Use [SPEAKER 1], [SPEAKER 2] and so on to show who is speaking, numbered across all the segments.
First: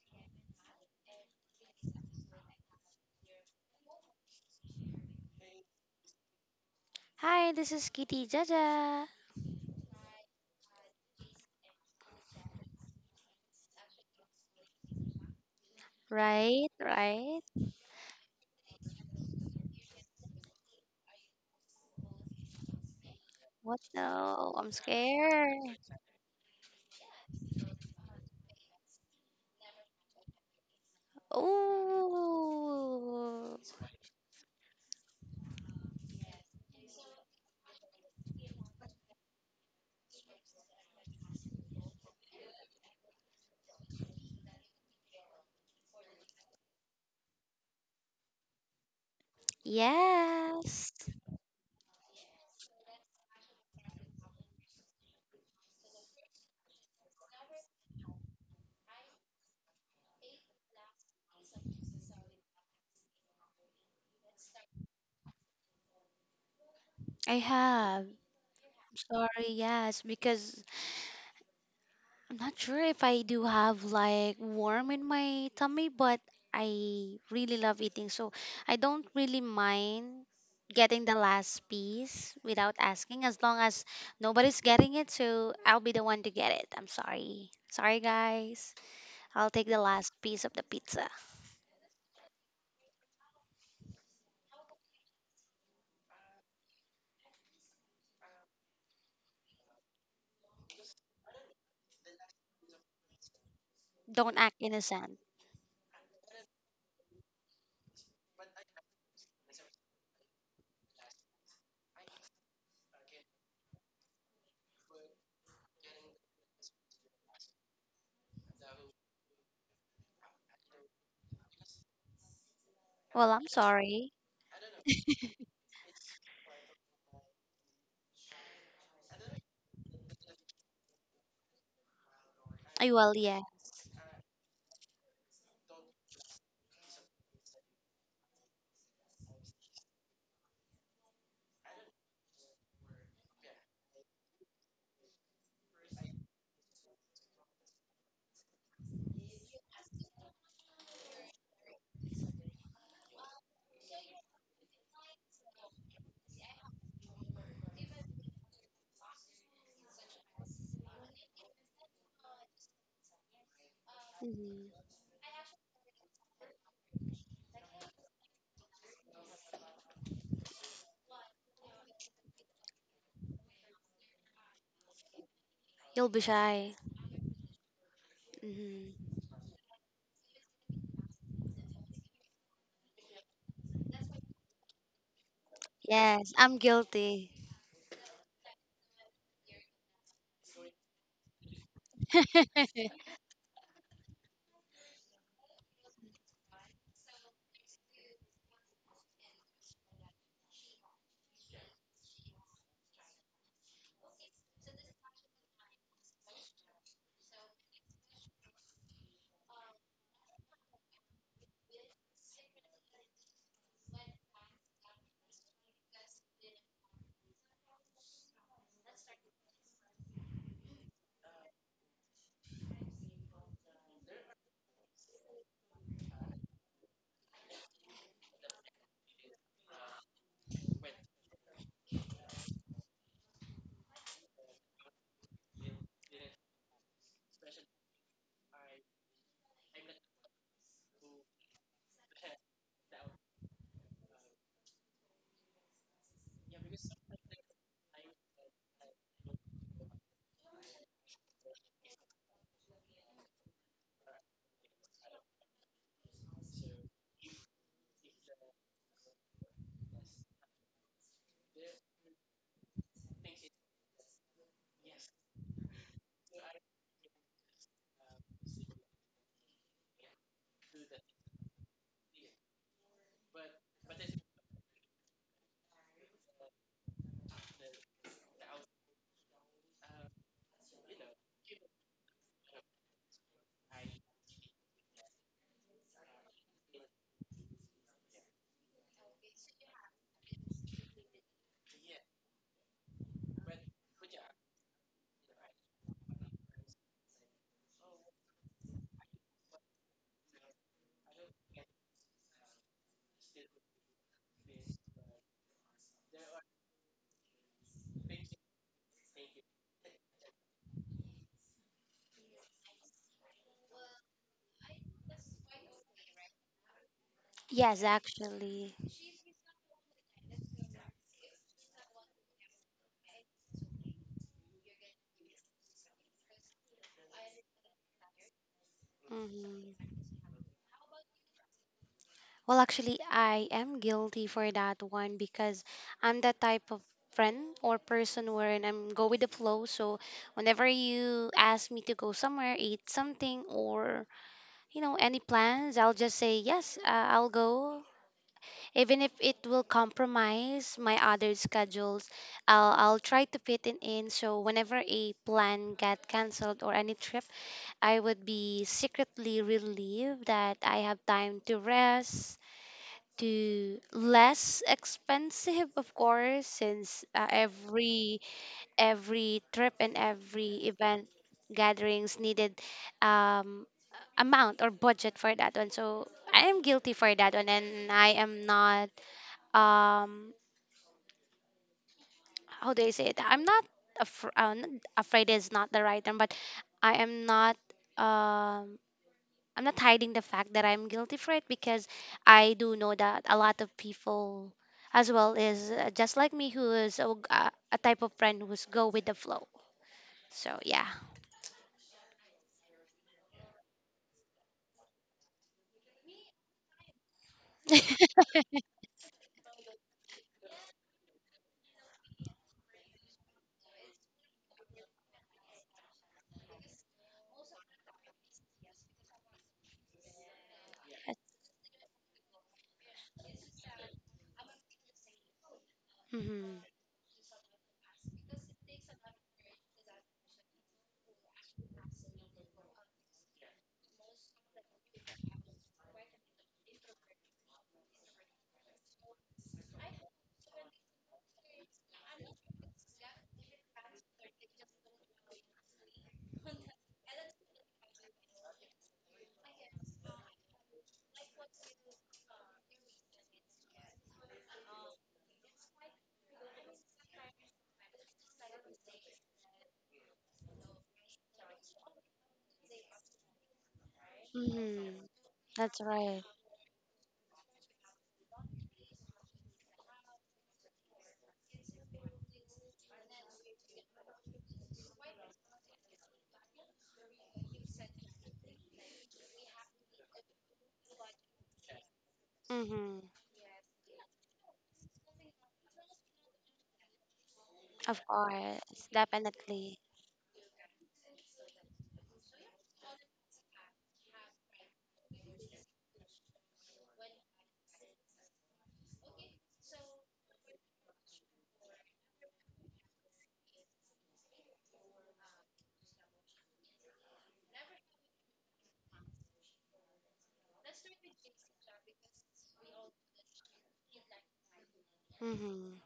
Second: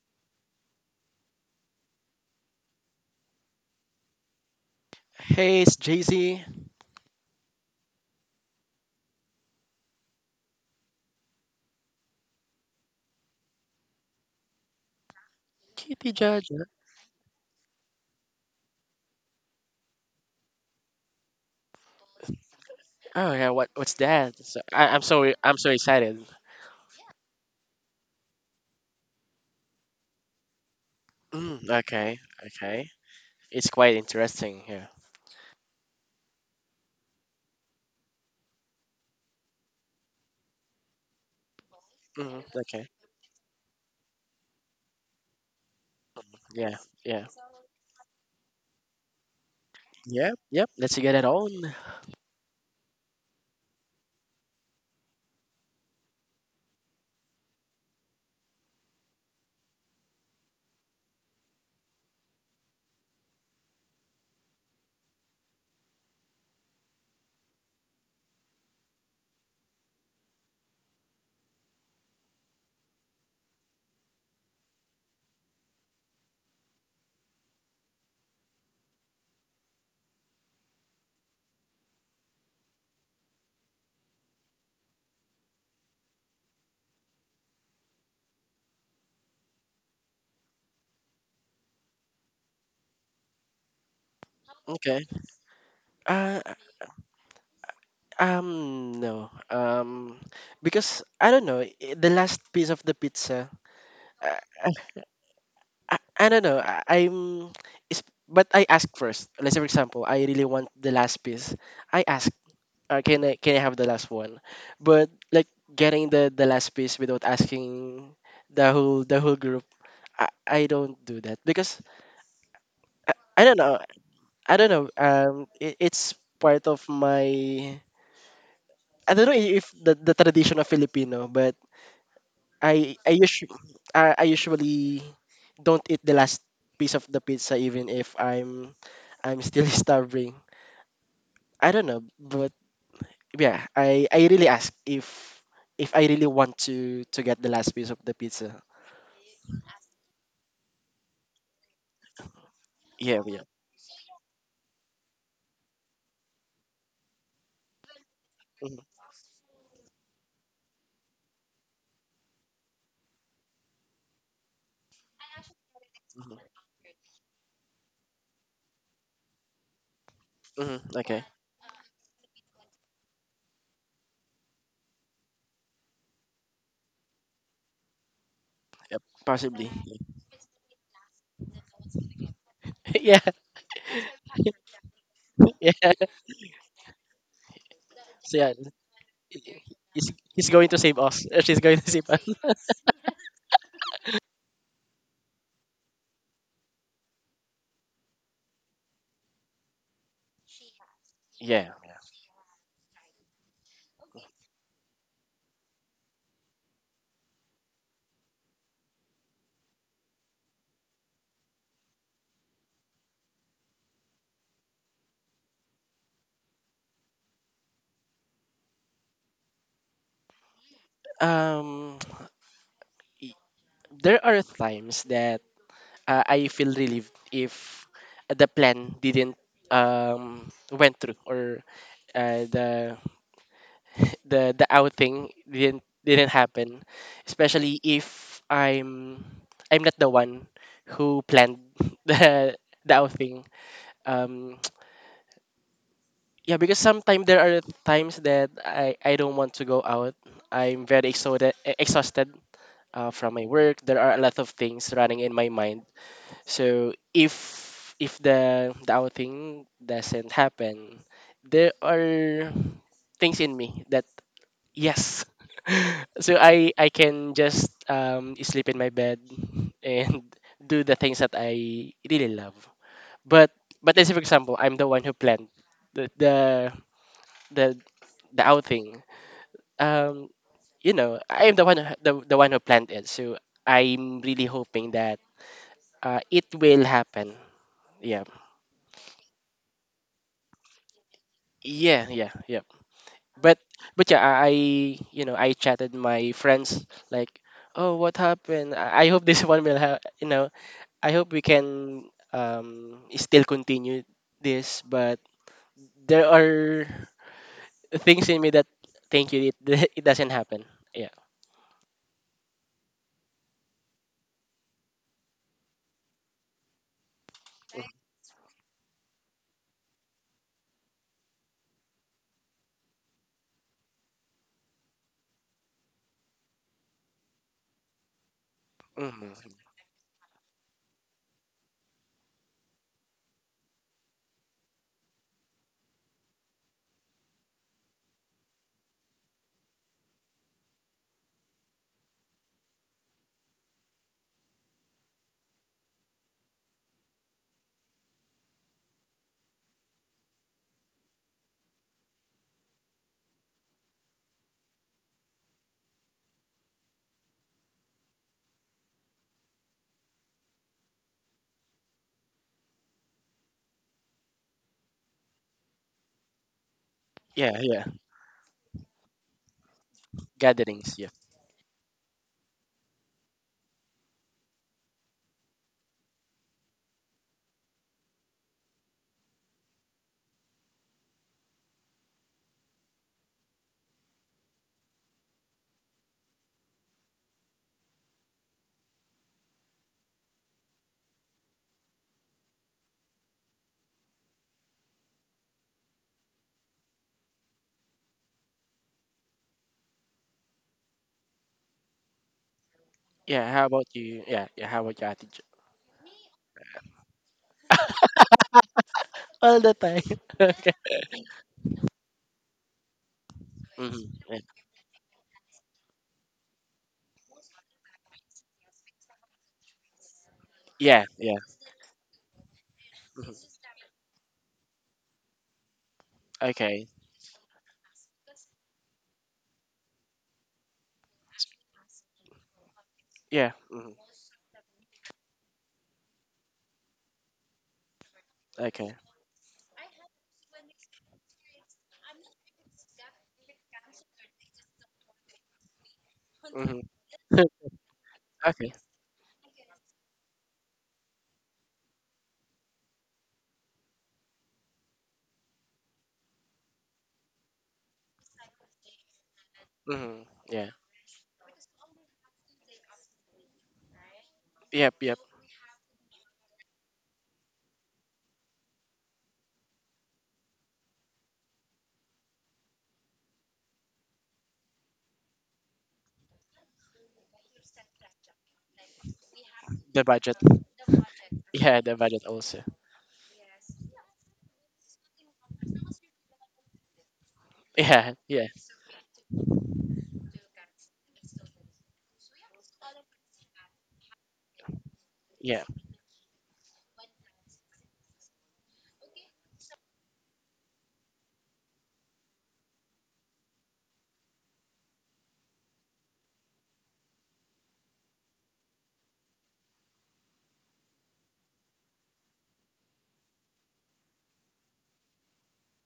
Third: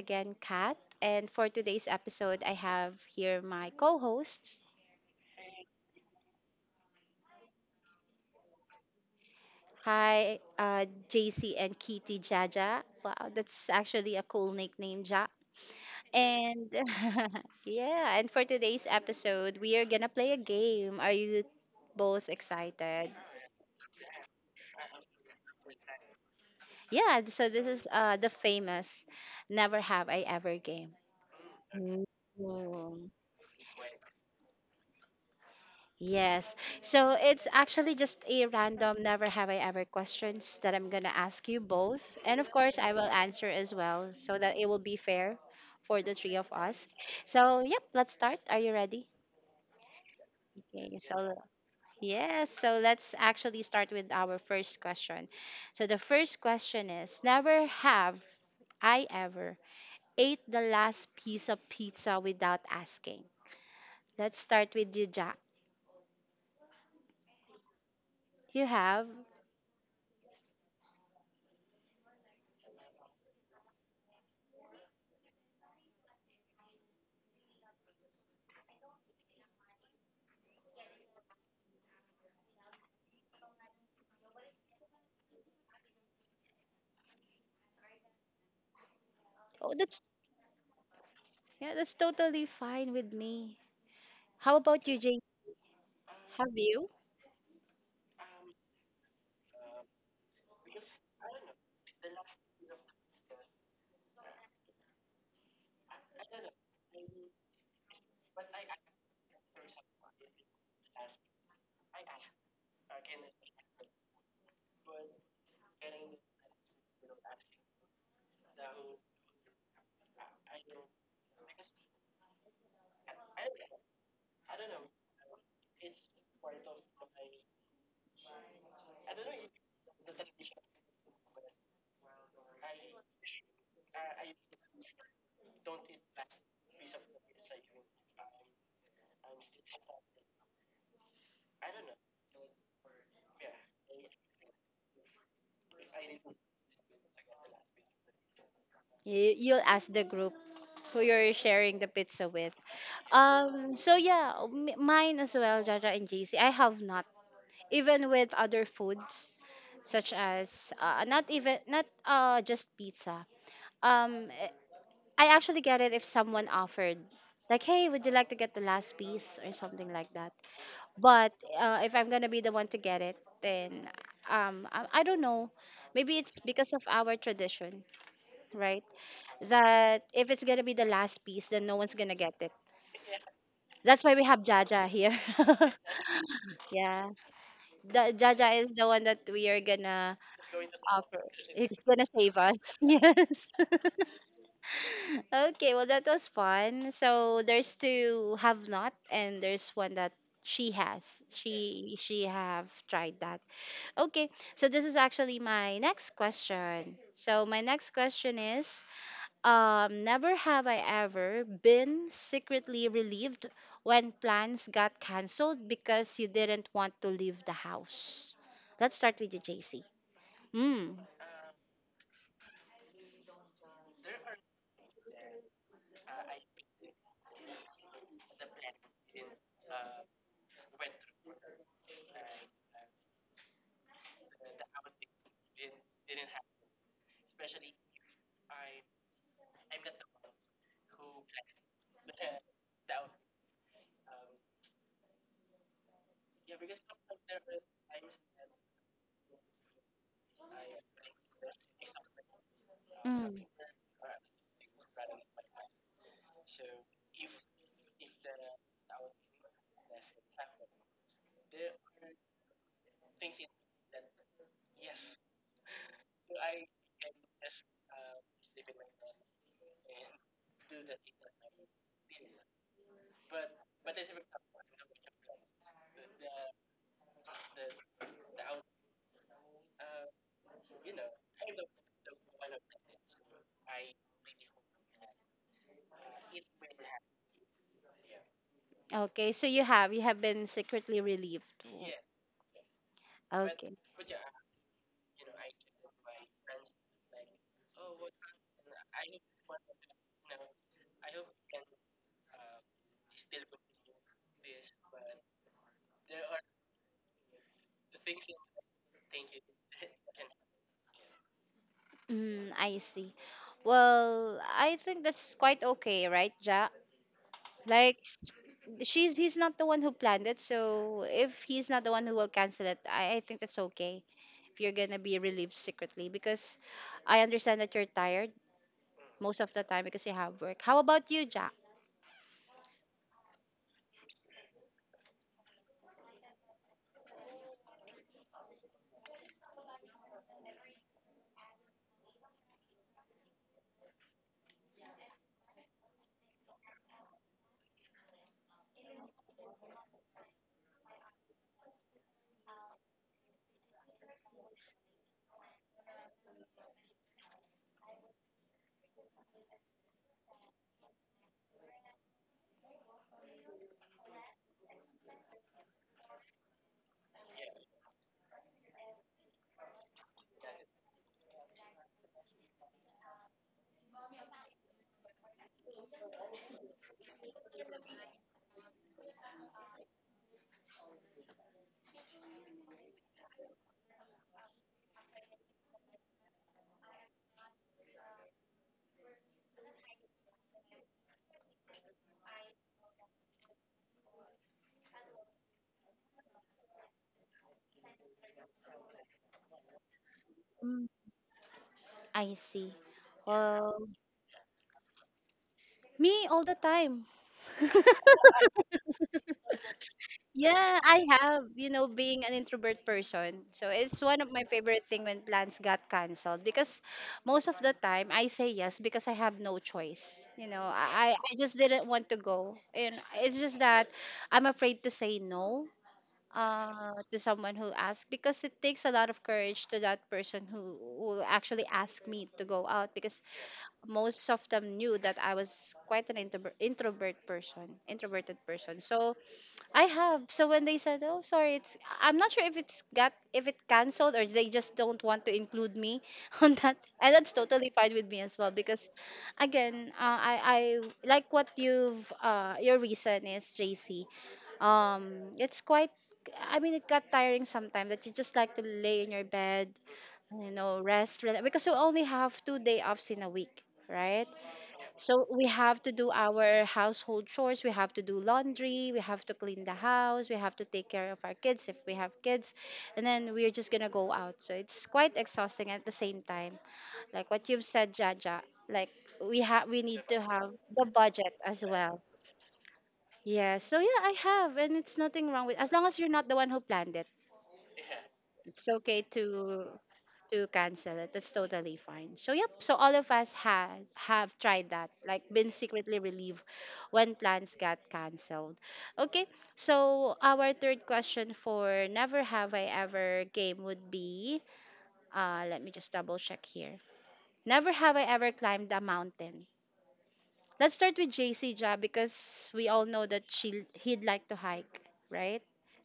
[SPEAKER 1] again, Kat. And for today's episode, I have here my co hosts.
[SPEAKER 2] Hey, it's Jay Z.
[SPEAKER 3] Hi, this is Kitty Jaja.
[SPEAKER 1] Hi, JC and Kitty Jaja. Wow, that's actually a cool nickname, Ja.
[SPEAKER 2] Kitty Judge.
[SPEAKER 1] And
[SPEAKER 3] Right, right.
[SPEAKER 1] yeah, and for today's episode, we are gonna play a game. Are you both excited?
[SPEAKER 2] Oh yeah, what
[SPEAKER 3] What?
[SPEAKER 2] what's that?
[SPEAKER 3] No, I'm
[SPEAKER 2] I'm so
[SPEAKER 3] scared.
[SPEAKER 2] excited.
[SPEAKER 1] Yeah, so this is the famous Never Have I Ever game.
[SPEAKER 2] Mm, okay, okay.
[SPEAKER 1] Ooh.
[SPEAKER 3] Oh,
[SPEAKER 2] It's quite interesting here.
[SPEAKER 1] Yes. So it's actually just a random never have I ever questions that I'm going to ask you both. And of course,
[SPEAKER 2] Okay.
[SPEAKER 1] I will answer as well so that it will be fair for the three of
[SPEAKER 2] Yeah,
[SPEAKER 1] us.
[SPEAKER 2] yeah,
[SPEAKER 1] So, yep, let's start. Are you ready?
[SPEAKER 2] yeah, yep.
[SPEAKER 3] yes.
[SPEAKER 2] Let's
[SPEAKER 1] Okay.
[SPEAKER 2] get it
[SPEAKER 1] So,
[SPEAKER 2] on.
[SPEAKER 1] yes. So let's actually start with our first question. So the first question is never have I ever ate the last piece of pizza without asking. Let's start with you, Jack.
[SPEAKER 3] I have.
[SPEAKER 1] You have?
[SPEAKER 3] Sorry, yes, because I'm not sure if I do have like worm in my tummy, but I really love eating. So I don't really mind getting the last piece without asking as long as nobody's getting it. So I'll be the one to get it. I'm sorry. Sorry, guys. I'll take
[SPEAKER 1] Oh,
[SPEAKER 3] the
[SPEAKER 1] that's.
[SPEAKER 3] last piece of the pizza.
[SPEAKER 1] Yeah, that's totally fine with me. How about you,
[SPEAKER 2] Okay.
[SPEAKER 1] Jay?
[SPEAKER 2] Uh,
[SPEAKER 1] Have you?
[SPEAKER 2] no. Because I don't know. The last piece of the pizza.
[SPEAKER 3] Don't act
[SPEAKER 2] Uh,
[SPEAKER 3] innocent.
[SPEAKER 2] I don't know. It's, but I ask first. Let's say, for example, I really want the last piece. I ask, can I, can I have the last one? But like getting the last piece without asking the whole group, I don't do that because I,
[SPEAKER 3] Well,
[SPEAKER 2] I
[SPEAKER 3] I'm
[SPEAKER 2] don't know
[SPEAKER 3] sorry.
[SPEAKER 2] I don't know, it, it's part of my, I don't know, if the tradition of Filipino, but
[SPEAKER 3] I
[SPEAKER 2] I
[SPEAKER 3] will, yeah.
[SPEAKER 2] usually, I usually don't eat the last piece of the pizza even if I'm still starving. I don't know, but yeah, I really ask if I really want to get the last piece of the pizza.
[SPEAKER 1] You'll ask the group who you're sharing the pizza with.
[SPEAKER 2] Yeah, yeah.
[SPEAKER 1] So yeah, mine as well, Jaja and JC. I have not, even with other
[SPEAKER 2] hmm
[SPEAKER 1] foods such as not even not just pizza. Um, eh,
[SPEAKER 3] Hmm.
[SPEAKER 1] I actually get it if someone
[SPEAKER 2] hmm
[SPEAKER 1] offered, like, hey, would you like to get the last piece or something like that.
[SPEAKER 2] Okay.
[SPEAKER 1] But if I'm gonna be the one to get it, then I don't know.
[SPEAKER 3] You'll be
[SPEAKER 1] Maybe it's because
[SPEAKER 3] shy.
[SPEAKER 1] of our tradition, right?
[SPEAKER 2] Yep.
[SPEAKER 3] Hmm.
[SPEAKER 2] Possibly.
[SPEAKER 1] That if it's gonna be the last piece, then no one's gonna get it.
[SPEAKER 2] Yeah.
[SPEAKER 1] That's why we have Jaja here.
[SPEAKER 2] Yeah.
[SPEAKER 3] Yes, I'm
[SPEAKER 1] Yeah,
[SPEAKER 3] guilty.
[SPEAKER 1] the
[SPEAKER 2] So yeah,
[SPEAKER 1] Jaja is the one that we are
[SPEAKER 2] he-
[SPEAKER 1] gonna
[SPEAKER 2] he's going to save
[SPEAKER 1] offer.
[SPEAKER 2] us. She's going
[SPEAKER 1] It's
[SPEAKER 2] to
[SPEAKER 1] gonna
[SPEAKER 2] save us.
[SPEAKER 1] save us. Yes. Okay, well, that was fun. So there's two have not, and there's one that she has.
[SPEAKER 2] Yeah.
[SPEAKER 1] She have tried that. Okay, so this is actually my next question. So my next question is, never have I ever been secretly relieved when plans got cancelled because you didn't want to leave the house. Let's start with you, JC. Mm.
[SPEAKER 2] Um, y- there are times that, I feel relieved if the plan didn't, went through, or uh, the the outing didn't happen, especially if I'm not the one who planned the the outing. Um, yeah, because sometimes there are times that I don't want to go out. I'm very exhausted exhausted, from
[SPEAKER 1] Mm.
[SPEAKER 2] my work. There are a lot of things running in my mind. So if the outing doesn't happen, there are things in me that, yes, so I can just sleep in my bed and do the things that I really love. But but let's say, for example, I'm the one who planned the the the, the outing. Um, you know, I'm the one who planned it. So I'm really hoping that, it will happen. Yeah.
[SPEAKER 1] Okay, so you have been secretly relieved.
[SPEAKER 2] Yeah, yeah, yeah. But
[SPEAKER 1] Okay.
[SPEAKER 2] but yeah, you know, I chatted my friends like, oh, what happened? I hope this one will, have you know I hope we can, still continue this, but there are things in me that, thank you, it, it doesn't happen. Yeah.
[SPEAKER 1] Mm, I see. Well, I think that's quite okay, right, Ja?
[SPEAKER 3] Yes,
[SPEAKER 1] Like
[SPEAKER 3] actually.
[SPEAKER 1] she's he's not the one who planned it, so if he's not the one who will cancel it, I think that's okay. If you're gonna be relieved secretly, because I understand that you're tired most of
[SPEAKER 2] hmm
[SPEAKER 1] the time
[SPEAKER 3] Mhm.
[SPEAKER 1] because you have work. How about you, Jack?
[SPEAKER 3] Well, actually, I am guilty for that one because I'm that type of friend or person wherein I'm go with the flow. So whenever you ask me to go somewhere, eat something, or you know any plans, I'll just say yes. I'll go, even if it will compromise my other schedules. I'll try to fit it in. So whenever a plan get cancelled or any trip, I would be secretly relieved that I have time to rest to less expensive of course since
[SPEAKER 2] Yeah, yeah.
[SPEAKER 3] every trip and every
[SPEAKER 2] Gatherings.
[SPEAKER 3] event
[SPEAKER 2] Yeah.
[SPEAKER 3] gatherings needed um amount or budget for that one so I am guilty for that one and I am not um how do I say it, I'm not afraid is not the right term but I am not um I'm not hiding the fact that I'm guilty for it because I do know that a lot of people as well is just like me who is a type of friend who's go with the flow. So yeah.
[SPEAKER 1] Mm. I see.
[SPEAKER 2] Yeah. How about
[SPEAKER 1] Well,
[SPEAKER 2] you? Yeah. Yeah. How about your attitude?
[SPEAKER 1] me all the time.
[SPEAKER 2] All the time. Okay.
[SPEAKER 1] Yeah, I have, you know, being an introvert person. So it's one
[SPEAKER 2] hmm
[SPEAKER 1] of my favorite thing when plans got canceled because most of the time I say yes because I have no choice. You know,
[SPEAKER 2] Yeah.
[SPEAKER 1] I, I
[SPEAKER 2] Yeah.
[SPEAKER 1] just didn't want to go. And it's
[SPEAKER 2] hmm
[SPEAKER 1] just that I'm afraid to say no
[SPEAKER 3] Mm-hmm.
[SPEAKER 2] Okay.
[SPEAKER 1] to someone who asks because it takes a lot of courage to that person who will actually ask me to go out because
[SPEAKER 2] Yeah.
[SPEAKER 1] most of them knew that I was quite an introvert person, introverted person.
[SPEAKER 2] Okay.
[SPEAKER 1] So I have. So when they said, "Oh, sorry, it's," I'm not sure if it's got if it canceled or they just don't want to include me on that,
[SPEAKER 2] hmm
[SPEAKER 1] and that's totally fine with me as well
[SPEAKER 2] okay.
[SPEAKER 1] because, again, I like what you've your reason is, JC. It's quite. I mean, it got tiring sometimes that you just like to lay in your bed, you
[SPEAKER 2] Yeah.
[SPEAKER 1] know, rest, relax, because you only have two-day offs in a week, right?
[SPEAKER 3] Mm-hmm.
[SPEAKER 2] Yep. Yep.
[SPEAKER 1] So we have
[SPEAKER 3] That's
[SPEAKER 1] to do
[SPEAKER 3] right.
[SPEAKER 1] our household chores, we have to do laundry, we have to clean the house, we have to take care of our kids if we have kids, and then we're just gonna go out. So it's quite exhausting at the same time. Like what you've said, Jaja, like we
[SPEAKER 2] The
[SPEAKER 1] need to
[SPEAKER 2] budget.
[SPEAKER 1] have the budget as
[SPEAKER 2] Yeah. The
[SPEAKER 1] well.
[SPEAKER 2] budget also.
[SPEAKER 3] Mm-hmm.
[SPEAKER 1] Yeah, so yeah, I have, and it's nothing wrong with as long as you're not the one who planned it.
[SPEAKER 3] Of
[SPEAKER 2] Yeah. Yeah.
[SPEAKER 1] It's
[SPEAKER 3] course.
[SPEAKER 1] okay
[SPEAKER 3] Definitely.
[SPEAKER 1] to cancel it. That's totally fine. So yep. So all of us had have tried that, like been
[SPEAKER 2] Yeah.
[SPEAKER 1] secretly relieved when plans got canceled. Okay. So our third question for never have I ever game would be, let me just double check here. Never have I ever climbed a mountain. Let's start with JC Ja because we all know that she he'd like to hike, right?
[SPEAKER 3] Mm-hmm.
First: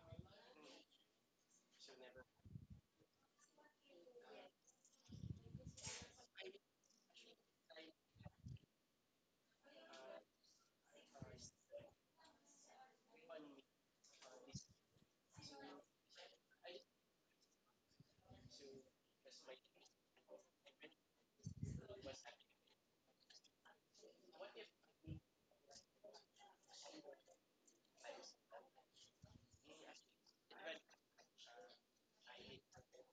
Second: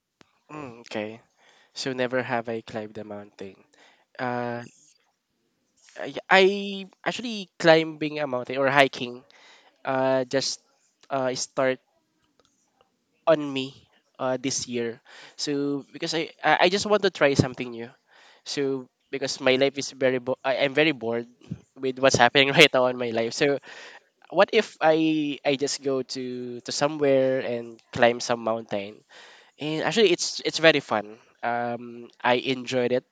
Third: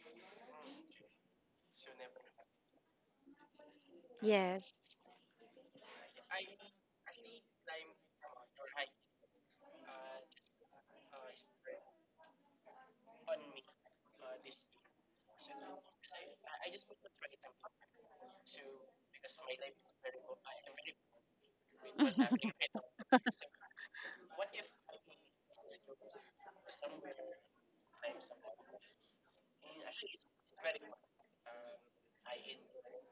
[SPEAKER 2] Mm, okay. So, never have I climbed a mountain. Uh,
[SPEAKER 1] Yes.
[SPEAKER 2] I actually, climbing a mountain or hiking, just, start on me, this year. So because I just want to try something new. So because my life is very I'm very bored with what's happening right now in my life. So what if I just go to somewhere and climb some mountain? And actually it's very fun. I enjoyed it,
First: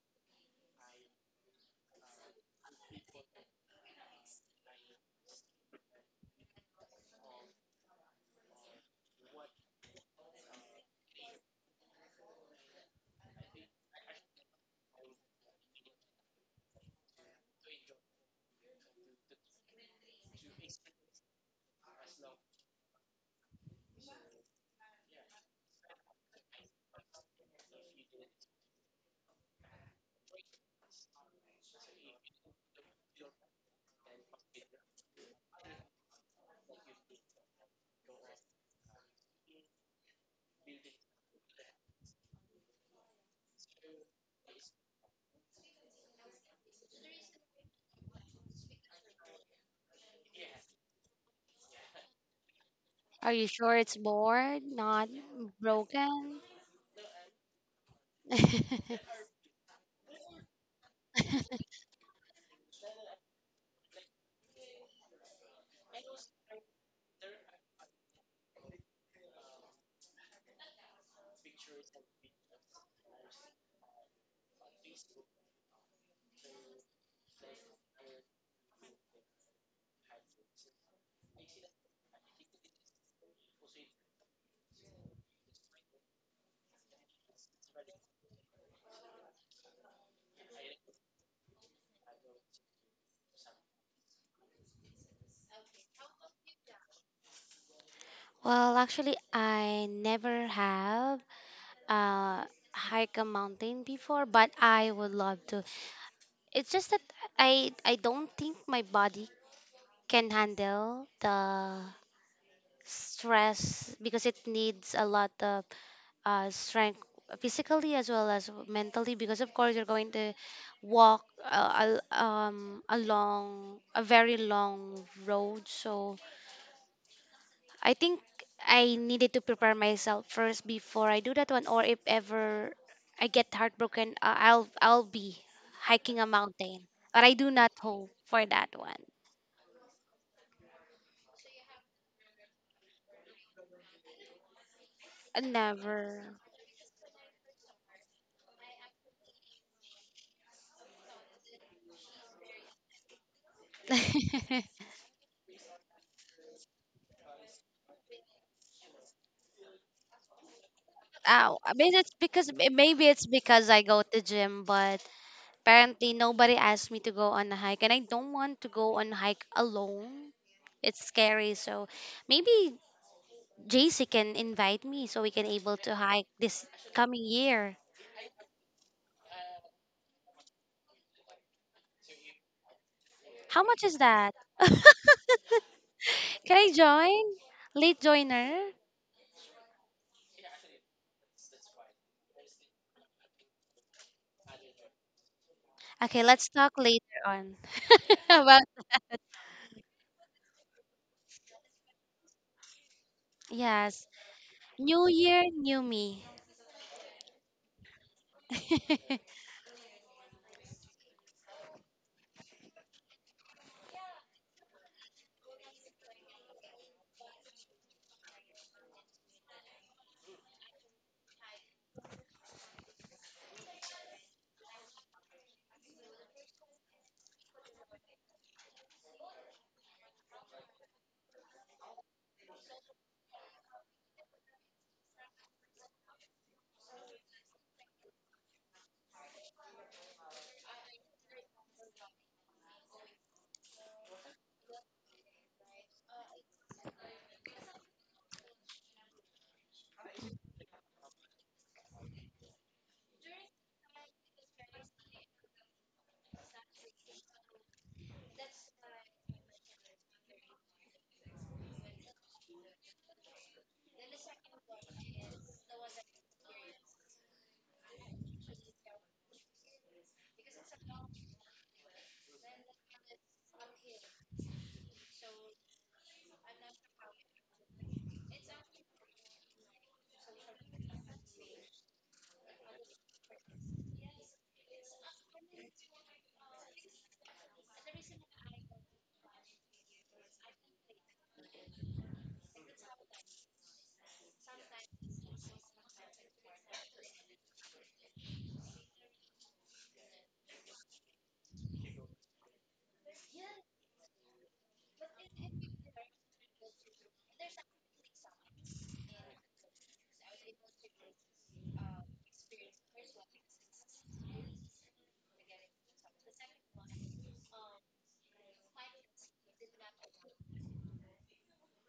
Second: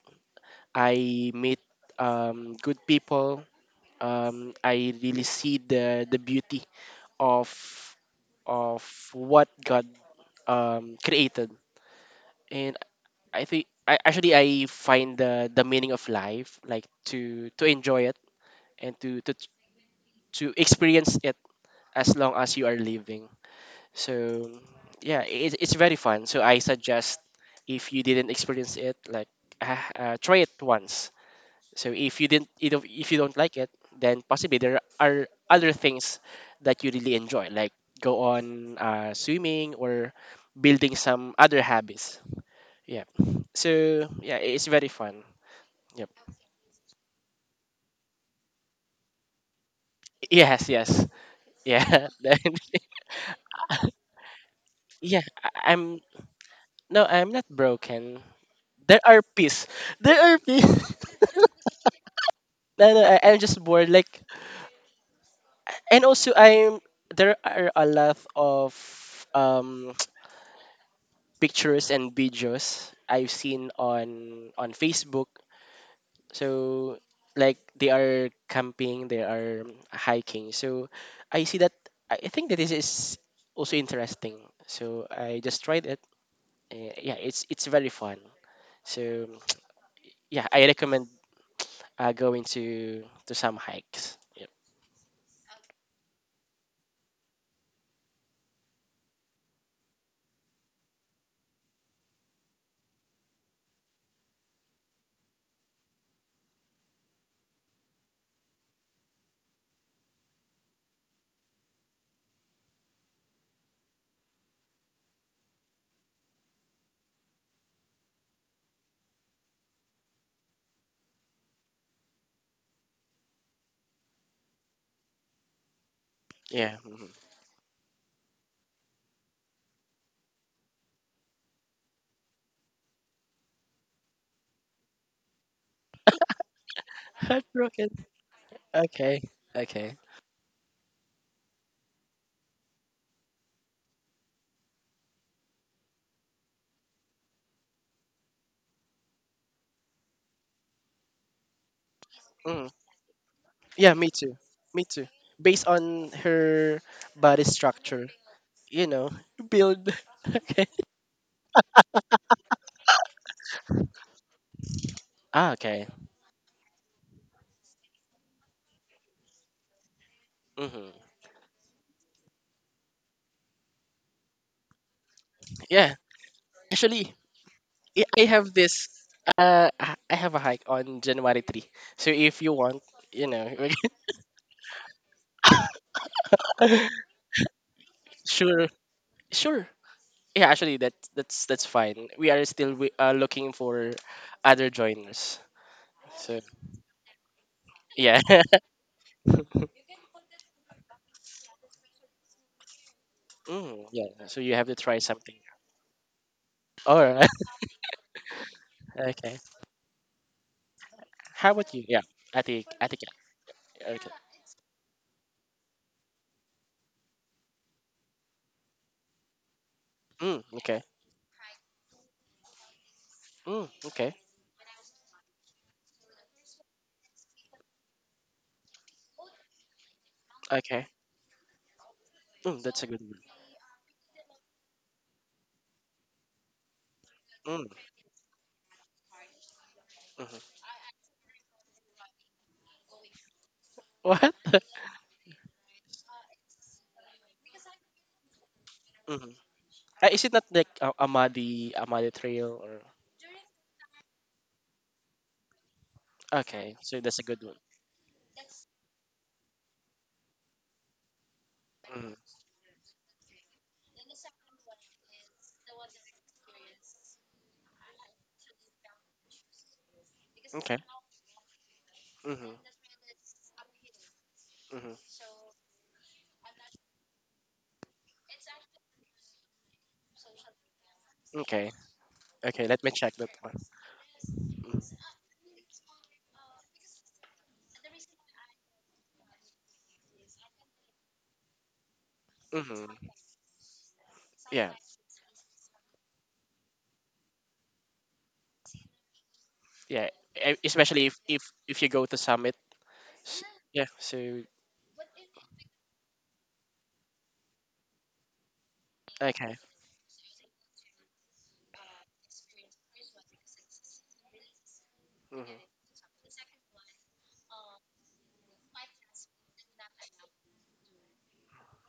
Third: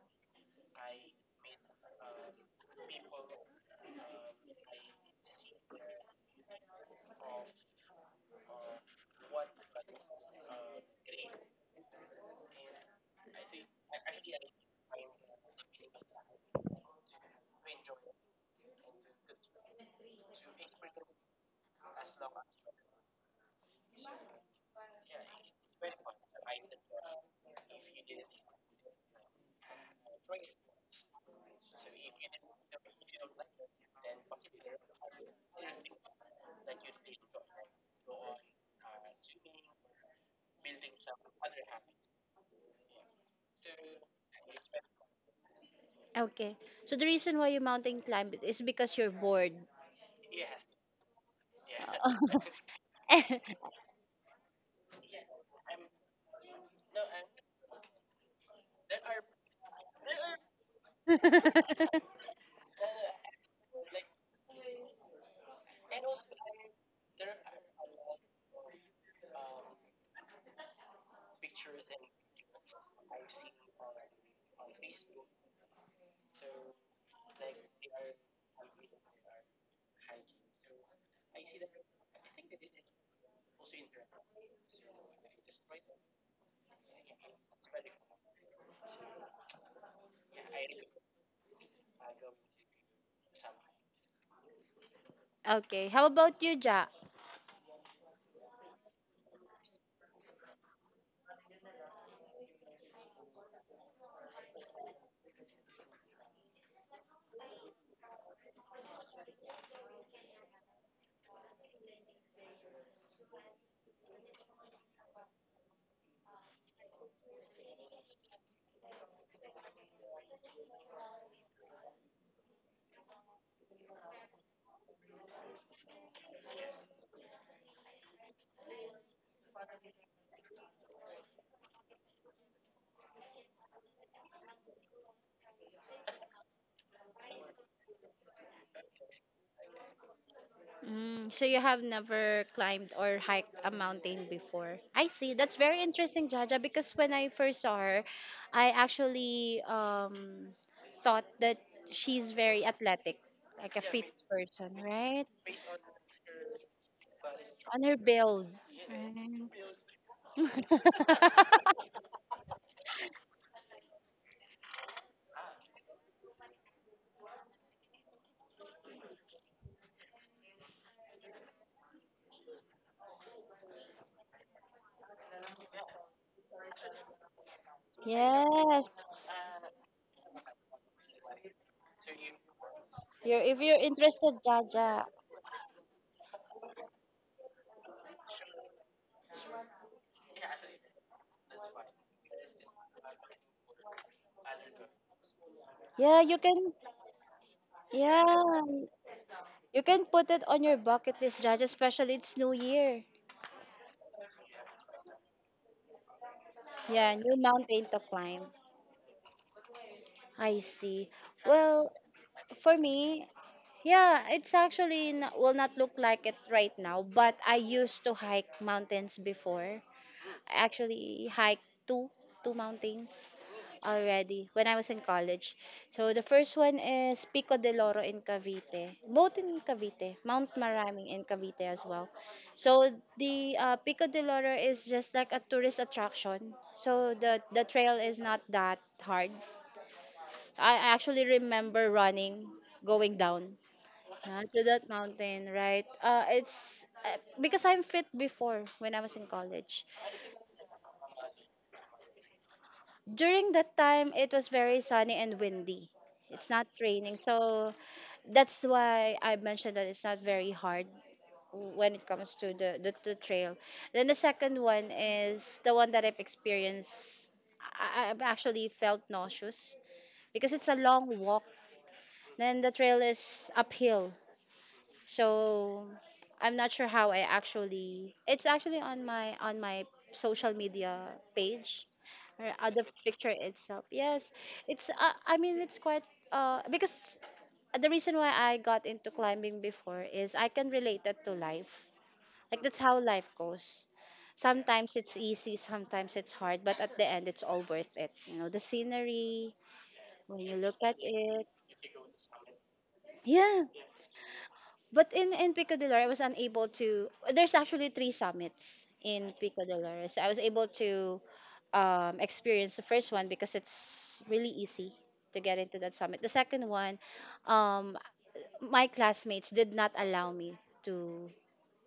[SPEAKER 2] I meet, good people. I really see the beauty of of what God, created, and I think, I find the meaning of life, like to enjoy it and to experience it as long as you are living. So yeah, it, it's very fun. So I suggest, if you didn't experience it, like, ah, try it once. So if you didn't you don't- if you don't like it, then possibly there are other things that you really enjoy, like go on, swimming or building some other habits. Yeah. So yeah, it's very fun. Yep.
[SPEAKER 1] Okay. So the reason why you mountain climb is because you're bored.
[SPEAKER 2] Yes, yes. Yeah. Then
[SPEAKER 3] Are you sure it's bored, not
[SPEAKER 2] yeah, I'm,
[SPEAKER 3] broken?
[SPEAKER 2] no, I'm not broken. There are peace. There are peace. No, no, I, I'm just bored. Like, and also I'm there are a lot of, um pictures and videos I've seen on Facebook. So like they are camping, they are hiking. So I see that, I think that this is also interesting. So I just tried it. Yeah, it's very fun. So yeah, I recommend, going to some hikes. Yep.
[SPEAKER 1] Okay. How about you, Ja?
[SPEAKER 3] Well, actually, I never have uh hike a mountain before, but I would love to. It's just that I don't think my body can handle the stress because it needs a lot of strength physically as well as mentally because of course you're going to walk along a very long road, so
[SPEAKER 2] Yeah. Mhm.
[SPEAKER 3] I think I needed to prepare myself first before I do that one, or if ever I get heartbroken, I'll be hiking a mountain, but I do not
[SPEAKER 2] Heartbroken.
[SPEAKER 3] hope for that one.
[SPEAKER 2] Okay. Okay.
[SPEAKER 1] Mm, so you have never climbed or hiked a mountain before. I see. That's very interesting,
[SPEAKER 3] Never.
[SPEAKER 1] Jaja, because when I first saw her, I actually thought that she's very
[SPEAKER 2] Mm.
[SPEAKER 1] athletic, like a
[SPEAKER 2] Yeah,
[SPEAKER 1] fit
[SPEAKER 2] me too.
[SPEAKER 1] person,
[SPEAKER 2] Me too.
[SPEAKER 1] right?
[SPEAKER 2] Based on her body
[SPEAKER 1] On her
[SPEAKER 2] structure.
[SPEAKER 1] build.
[SPEAKER 2] You know,
[SPEAKER 1] Right.
[SPEAKER 2] build. Okay.
[SPEAKER 3] Oh, I mean it's because maybe it's because I go to gym, but
[SPEAKER 2] Ah, okay.
[SPEAKER 3] apparently nobody asked me to go on a hike, and I don't want to go on a hike alone.
[SPEAKER 2] hmm
[SPEAKER 3] It's scary, so maybe JC can invite me so we can able to
[SPEAKER 2] Yeah.
[SPEAKER 3] hike this
[SPEAKER 2] Actually,
[SPEAKER 3] coming year.
[SPEAKER 2] I have this.
[SPEAKER 1] Yes.
[SPEAKER 2] I have a hike on January 3. So if you want, you
[SPEAKER 1] You're
[SPEAKER 2] know,
[SPEAKER 1] if
[SPEAKER 2] we
[SPEAKER 3] How
[SPEAKER 1] you're
[SPEAKER 3] much is
[SPEAKER 2] can-
[SPEAKER 1] interested,
[SPEAKER 3] that?
[SPEAKER 1] Jaja.
[SPEAKER 3] Can I join? Late
[SPEAKER 2] Sure,
[SPEAKER 3] joiner?
[SPEAKER 2] sure. Yeah, actually, that's fine. We are still looking for other joiners.
[SPEAKER 3] Okay,
[SPEAKER 1] Yeah, you
[SPEAKER 2] So
[SPEAKER 3] let's talk
[SPEAKER 1] can.
[SPEAKER 3] later on
[SPEAKER 2] yeah,
[SPEAKER 1] Yeah,
[SPEAKER 3] about
[SPEAKER 1] you can put it on your bucket list, Judge, especially it's New Year.
[SPEAKER 2] mm,
[SPEAKER 3] yes,
[SPEAKER 2] yeah. So you have to try
[SPEAKER 3] new
[SPEAKER 2] something.
[SPEAKER 3] year, new me.
[SPEAKER 2] All
[SPEAKER 1] Yeah,
[SPEAKER 2] right.
[SPEAKER 1] new mountain to climb.
[SPEAKER 2] Okay.
[SPEAKER 1] I see.
[SPEAKER 2] How about you?
[SPEAKER 1] Well,
[SPEAKER 2] Yeah. Attic.
[SPEAKER 1] for
[SPEAKER 2] Attic.
[SPEAKER 1] me,
[SPEAKER 2] Okay.
[SPEAKER 1] yeah, it's actually not, will not look like it right now, but I used to hike mountains before.
[SPEAKER 2] Mm, okay.
[SPEAKER 1] Actually hiked two mountains
[SPEAKER 2] Mm, okay.
[SPEAKER 1] already when I was in college. So the first one is Pico de Loro in Cavite, both in Cavite, Mount
[SPEAKER 2] Okay.
[SPEAKER 1] Maraming in Cavite as well.
[SPEAKER 2] Mm, that's a
[SPEAKER 1] So
[SPEAKER 2] good one.
[SPEAKER 1] the Pico de Loro is just like a tourist attraction. So the
[SPEAKER 2] Mm,
[SPEAKER 1] trail is not that hard.
[SPEAKER 2] mhm.
[SPEAKER 1] I actually remember running going down
[SPEAKER 2] What?
[SPEAKER 1] to that mountain, right? It's Because I'm fit before when I was in
[SPEAKER 2] Mhm.
[SPEAKER 1] college.
[SPEAKER 2] Ah, is it not like, Amadi Trail, or
[SPEAKER 1] During that time it was very sunny and windy, it's not
[SPEAKER 2] okay? So
[SPEAKER 1] raining,
[SPEAKER 2] that's a good one.
[SPEAKER 1] so that's why I mentioned that it's not very hard when it
[SPEAKER 2] hmm
[SPEAKER 1] comes to the trail. Then the second one is the one that I've experienced. I've actually felt nauseous because it's a
[SPEAKER 2] Okay.
[SPEAKER 1] long walk,
[SPEAKER 2] hmm
[SPEAKER 1] then the trail is uphill.
[SPEAKER 2] hmm
[SPEAKER 1] So I'm not sure how I actually, it's actually on my social media
[SPEAKER 2] Okay.
[SPEAKER 1] page or
[SPEAKER 2] Okay.
[SPEAKER 1] out
[SPEAKER 2] Let
[SPEAKER 1] the
[SPEAKER 2] me check that
[SPEAKER 1] picture
[SPEAKER 2] one.
[SPEAKER 1] itself. Yes, it's.
[SPEAKER 2] Mm-hmm.
[SPEAKER 1] I mean, it's quite. Because the reason why I got into climbing before is I can relate that to life. Like that's
[SPEAKER 2] Mm-hmm.
[SPEAKER 1] how life goes.
[SPEAKER 2] Yeah.
[SPEAKER 1] Sometimes it's easy, sometimes it's hard, but at the end, it's all worth it. You know, the scenery
[SPEAKER 2] Yeah.
[SPEAKER 1] when you look at
[SPEAKER 2] Especially if if
[SPEAKER 1] it.
[SPEAKER 2] if you go to Summit. S-
[SPEAKER 1] Yeah,
[SPEAKER 2] Yeah. So
[SPEAKER 1] but in Pico del Oro, I was unable to. There's actually three summits in
[SPEAKER 2] okay.
[SPEAKER 1] Pico del Oro, so I was able to experience the first one because it's really easy to get
[SPEAKER 2] Mm-hmm.
[SPEAKER 1] into that summit. The second one, um, my classmates did not allow me to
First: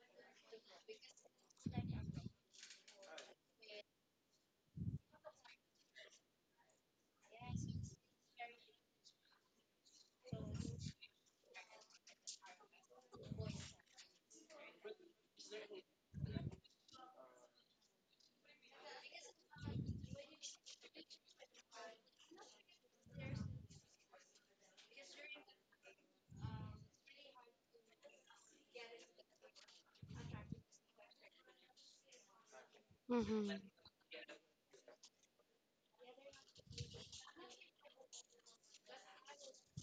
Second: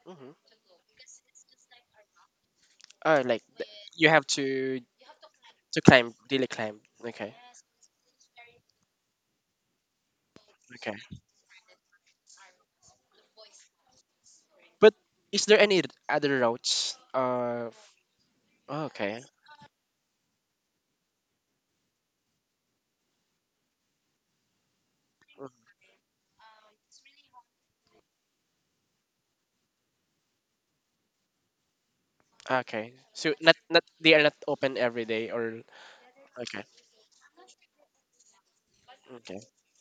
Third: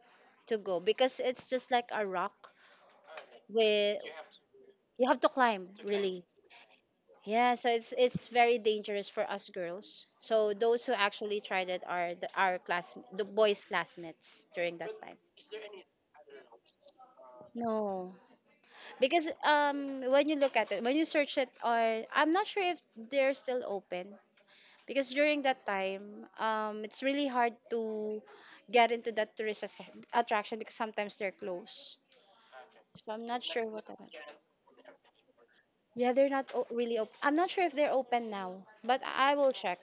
[SPEAKER 2] Mm-hmm.
[SPEAKER 1] go because it's just like a rock
[SPEAKER 2] Oh, like
[SPEAKER 1] with.
[SPEAKER 2] you have to
[SPEAKER 1] You have to climb,
[SPEAKER 2] to climb,
[SPEAKER 1] really.
[SPEAKER 2] daily climb. Okay.
[SPEAKER 1] Yeah, so it's very dangerous for us girls. So those who
[SPEAKER 2] Okay.
[SPEAKER 1] actually tried it are the, our class, the boys classmates during that
[SPEAKER 2] But
[SPEAKER 1] time.
[SPEAKER 2] is there any other routes?
[SPEAKER 1] No,
[SPEAKER 2] Okay.
[SPEAKER 1] because when you look at it, when you search it, or I'm not sure if they're still open because during
[SPEAKER 2] Mm,
[SPEAKER 1] that time it's really hard to get into that tourist attraction because sometimes they're closed.
[SPEAKER 2] okay.
[SPEAKER 1] So I'm
[SPEAKER 2] So
[SPEAKER 1] not
[SPEAKER 3] Hmm.
[SPEAKER 2] not,
[SPEAKER 1] sure
[SPEAKER 2] not
[SPEAKER 1] what happened.
[SPEAKER 2] they are not open every day, or
[SPEAKER 1] Yeah, they're not
[SPEAKER 2] okay.
[SPEAKER 1] o- really open. I'm not sure if they're open now, but I
[SPEAKER 2] Okay.
[SPEAKER 1] will check.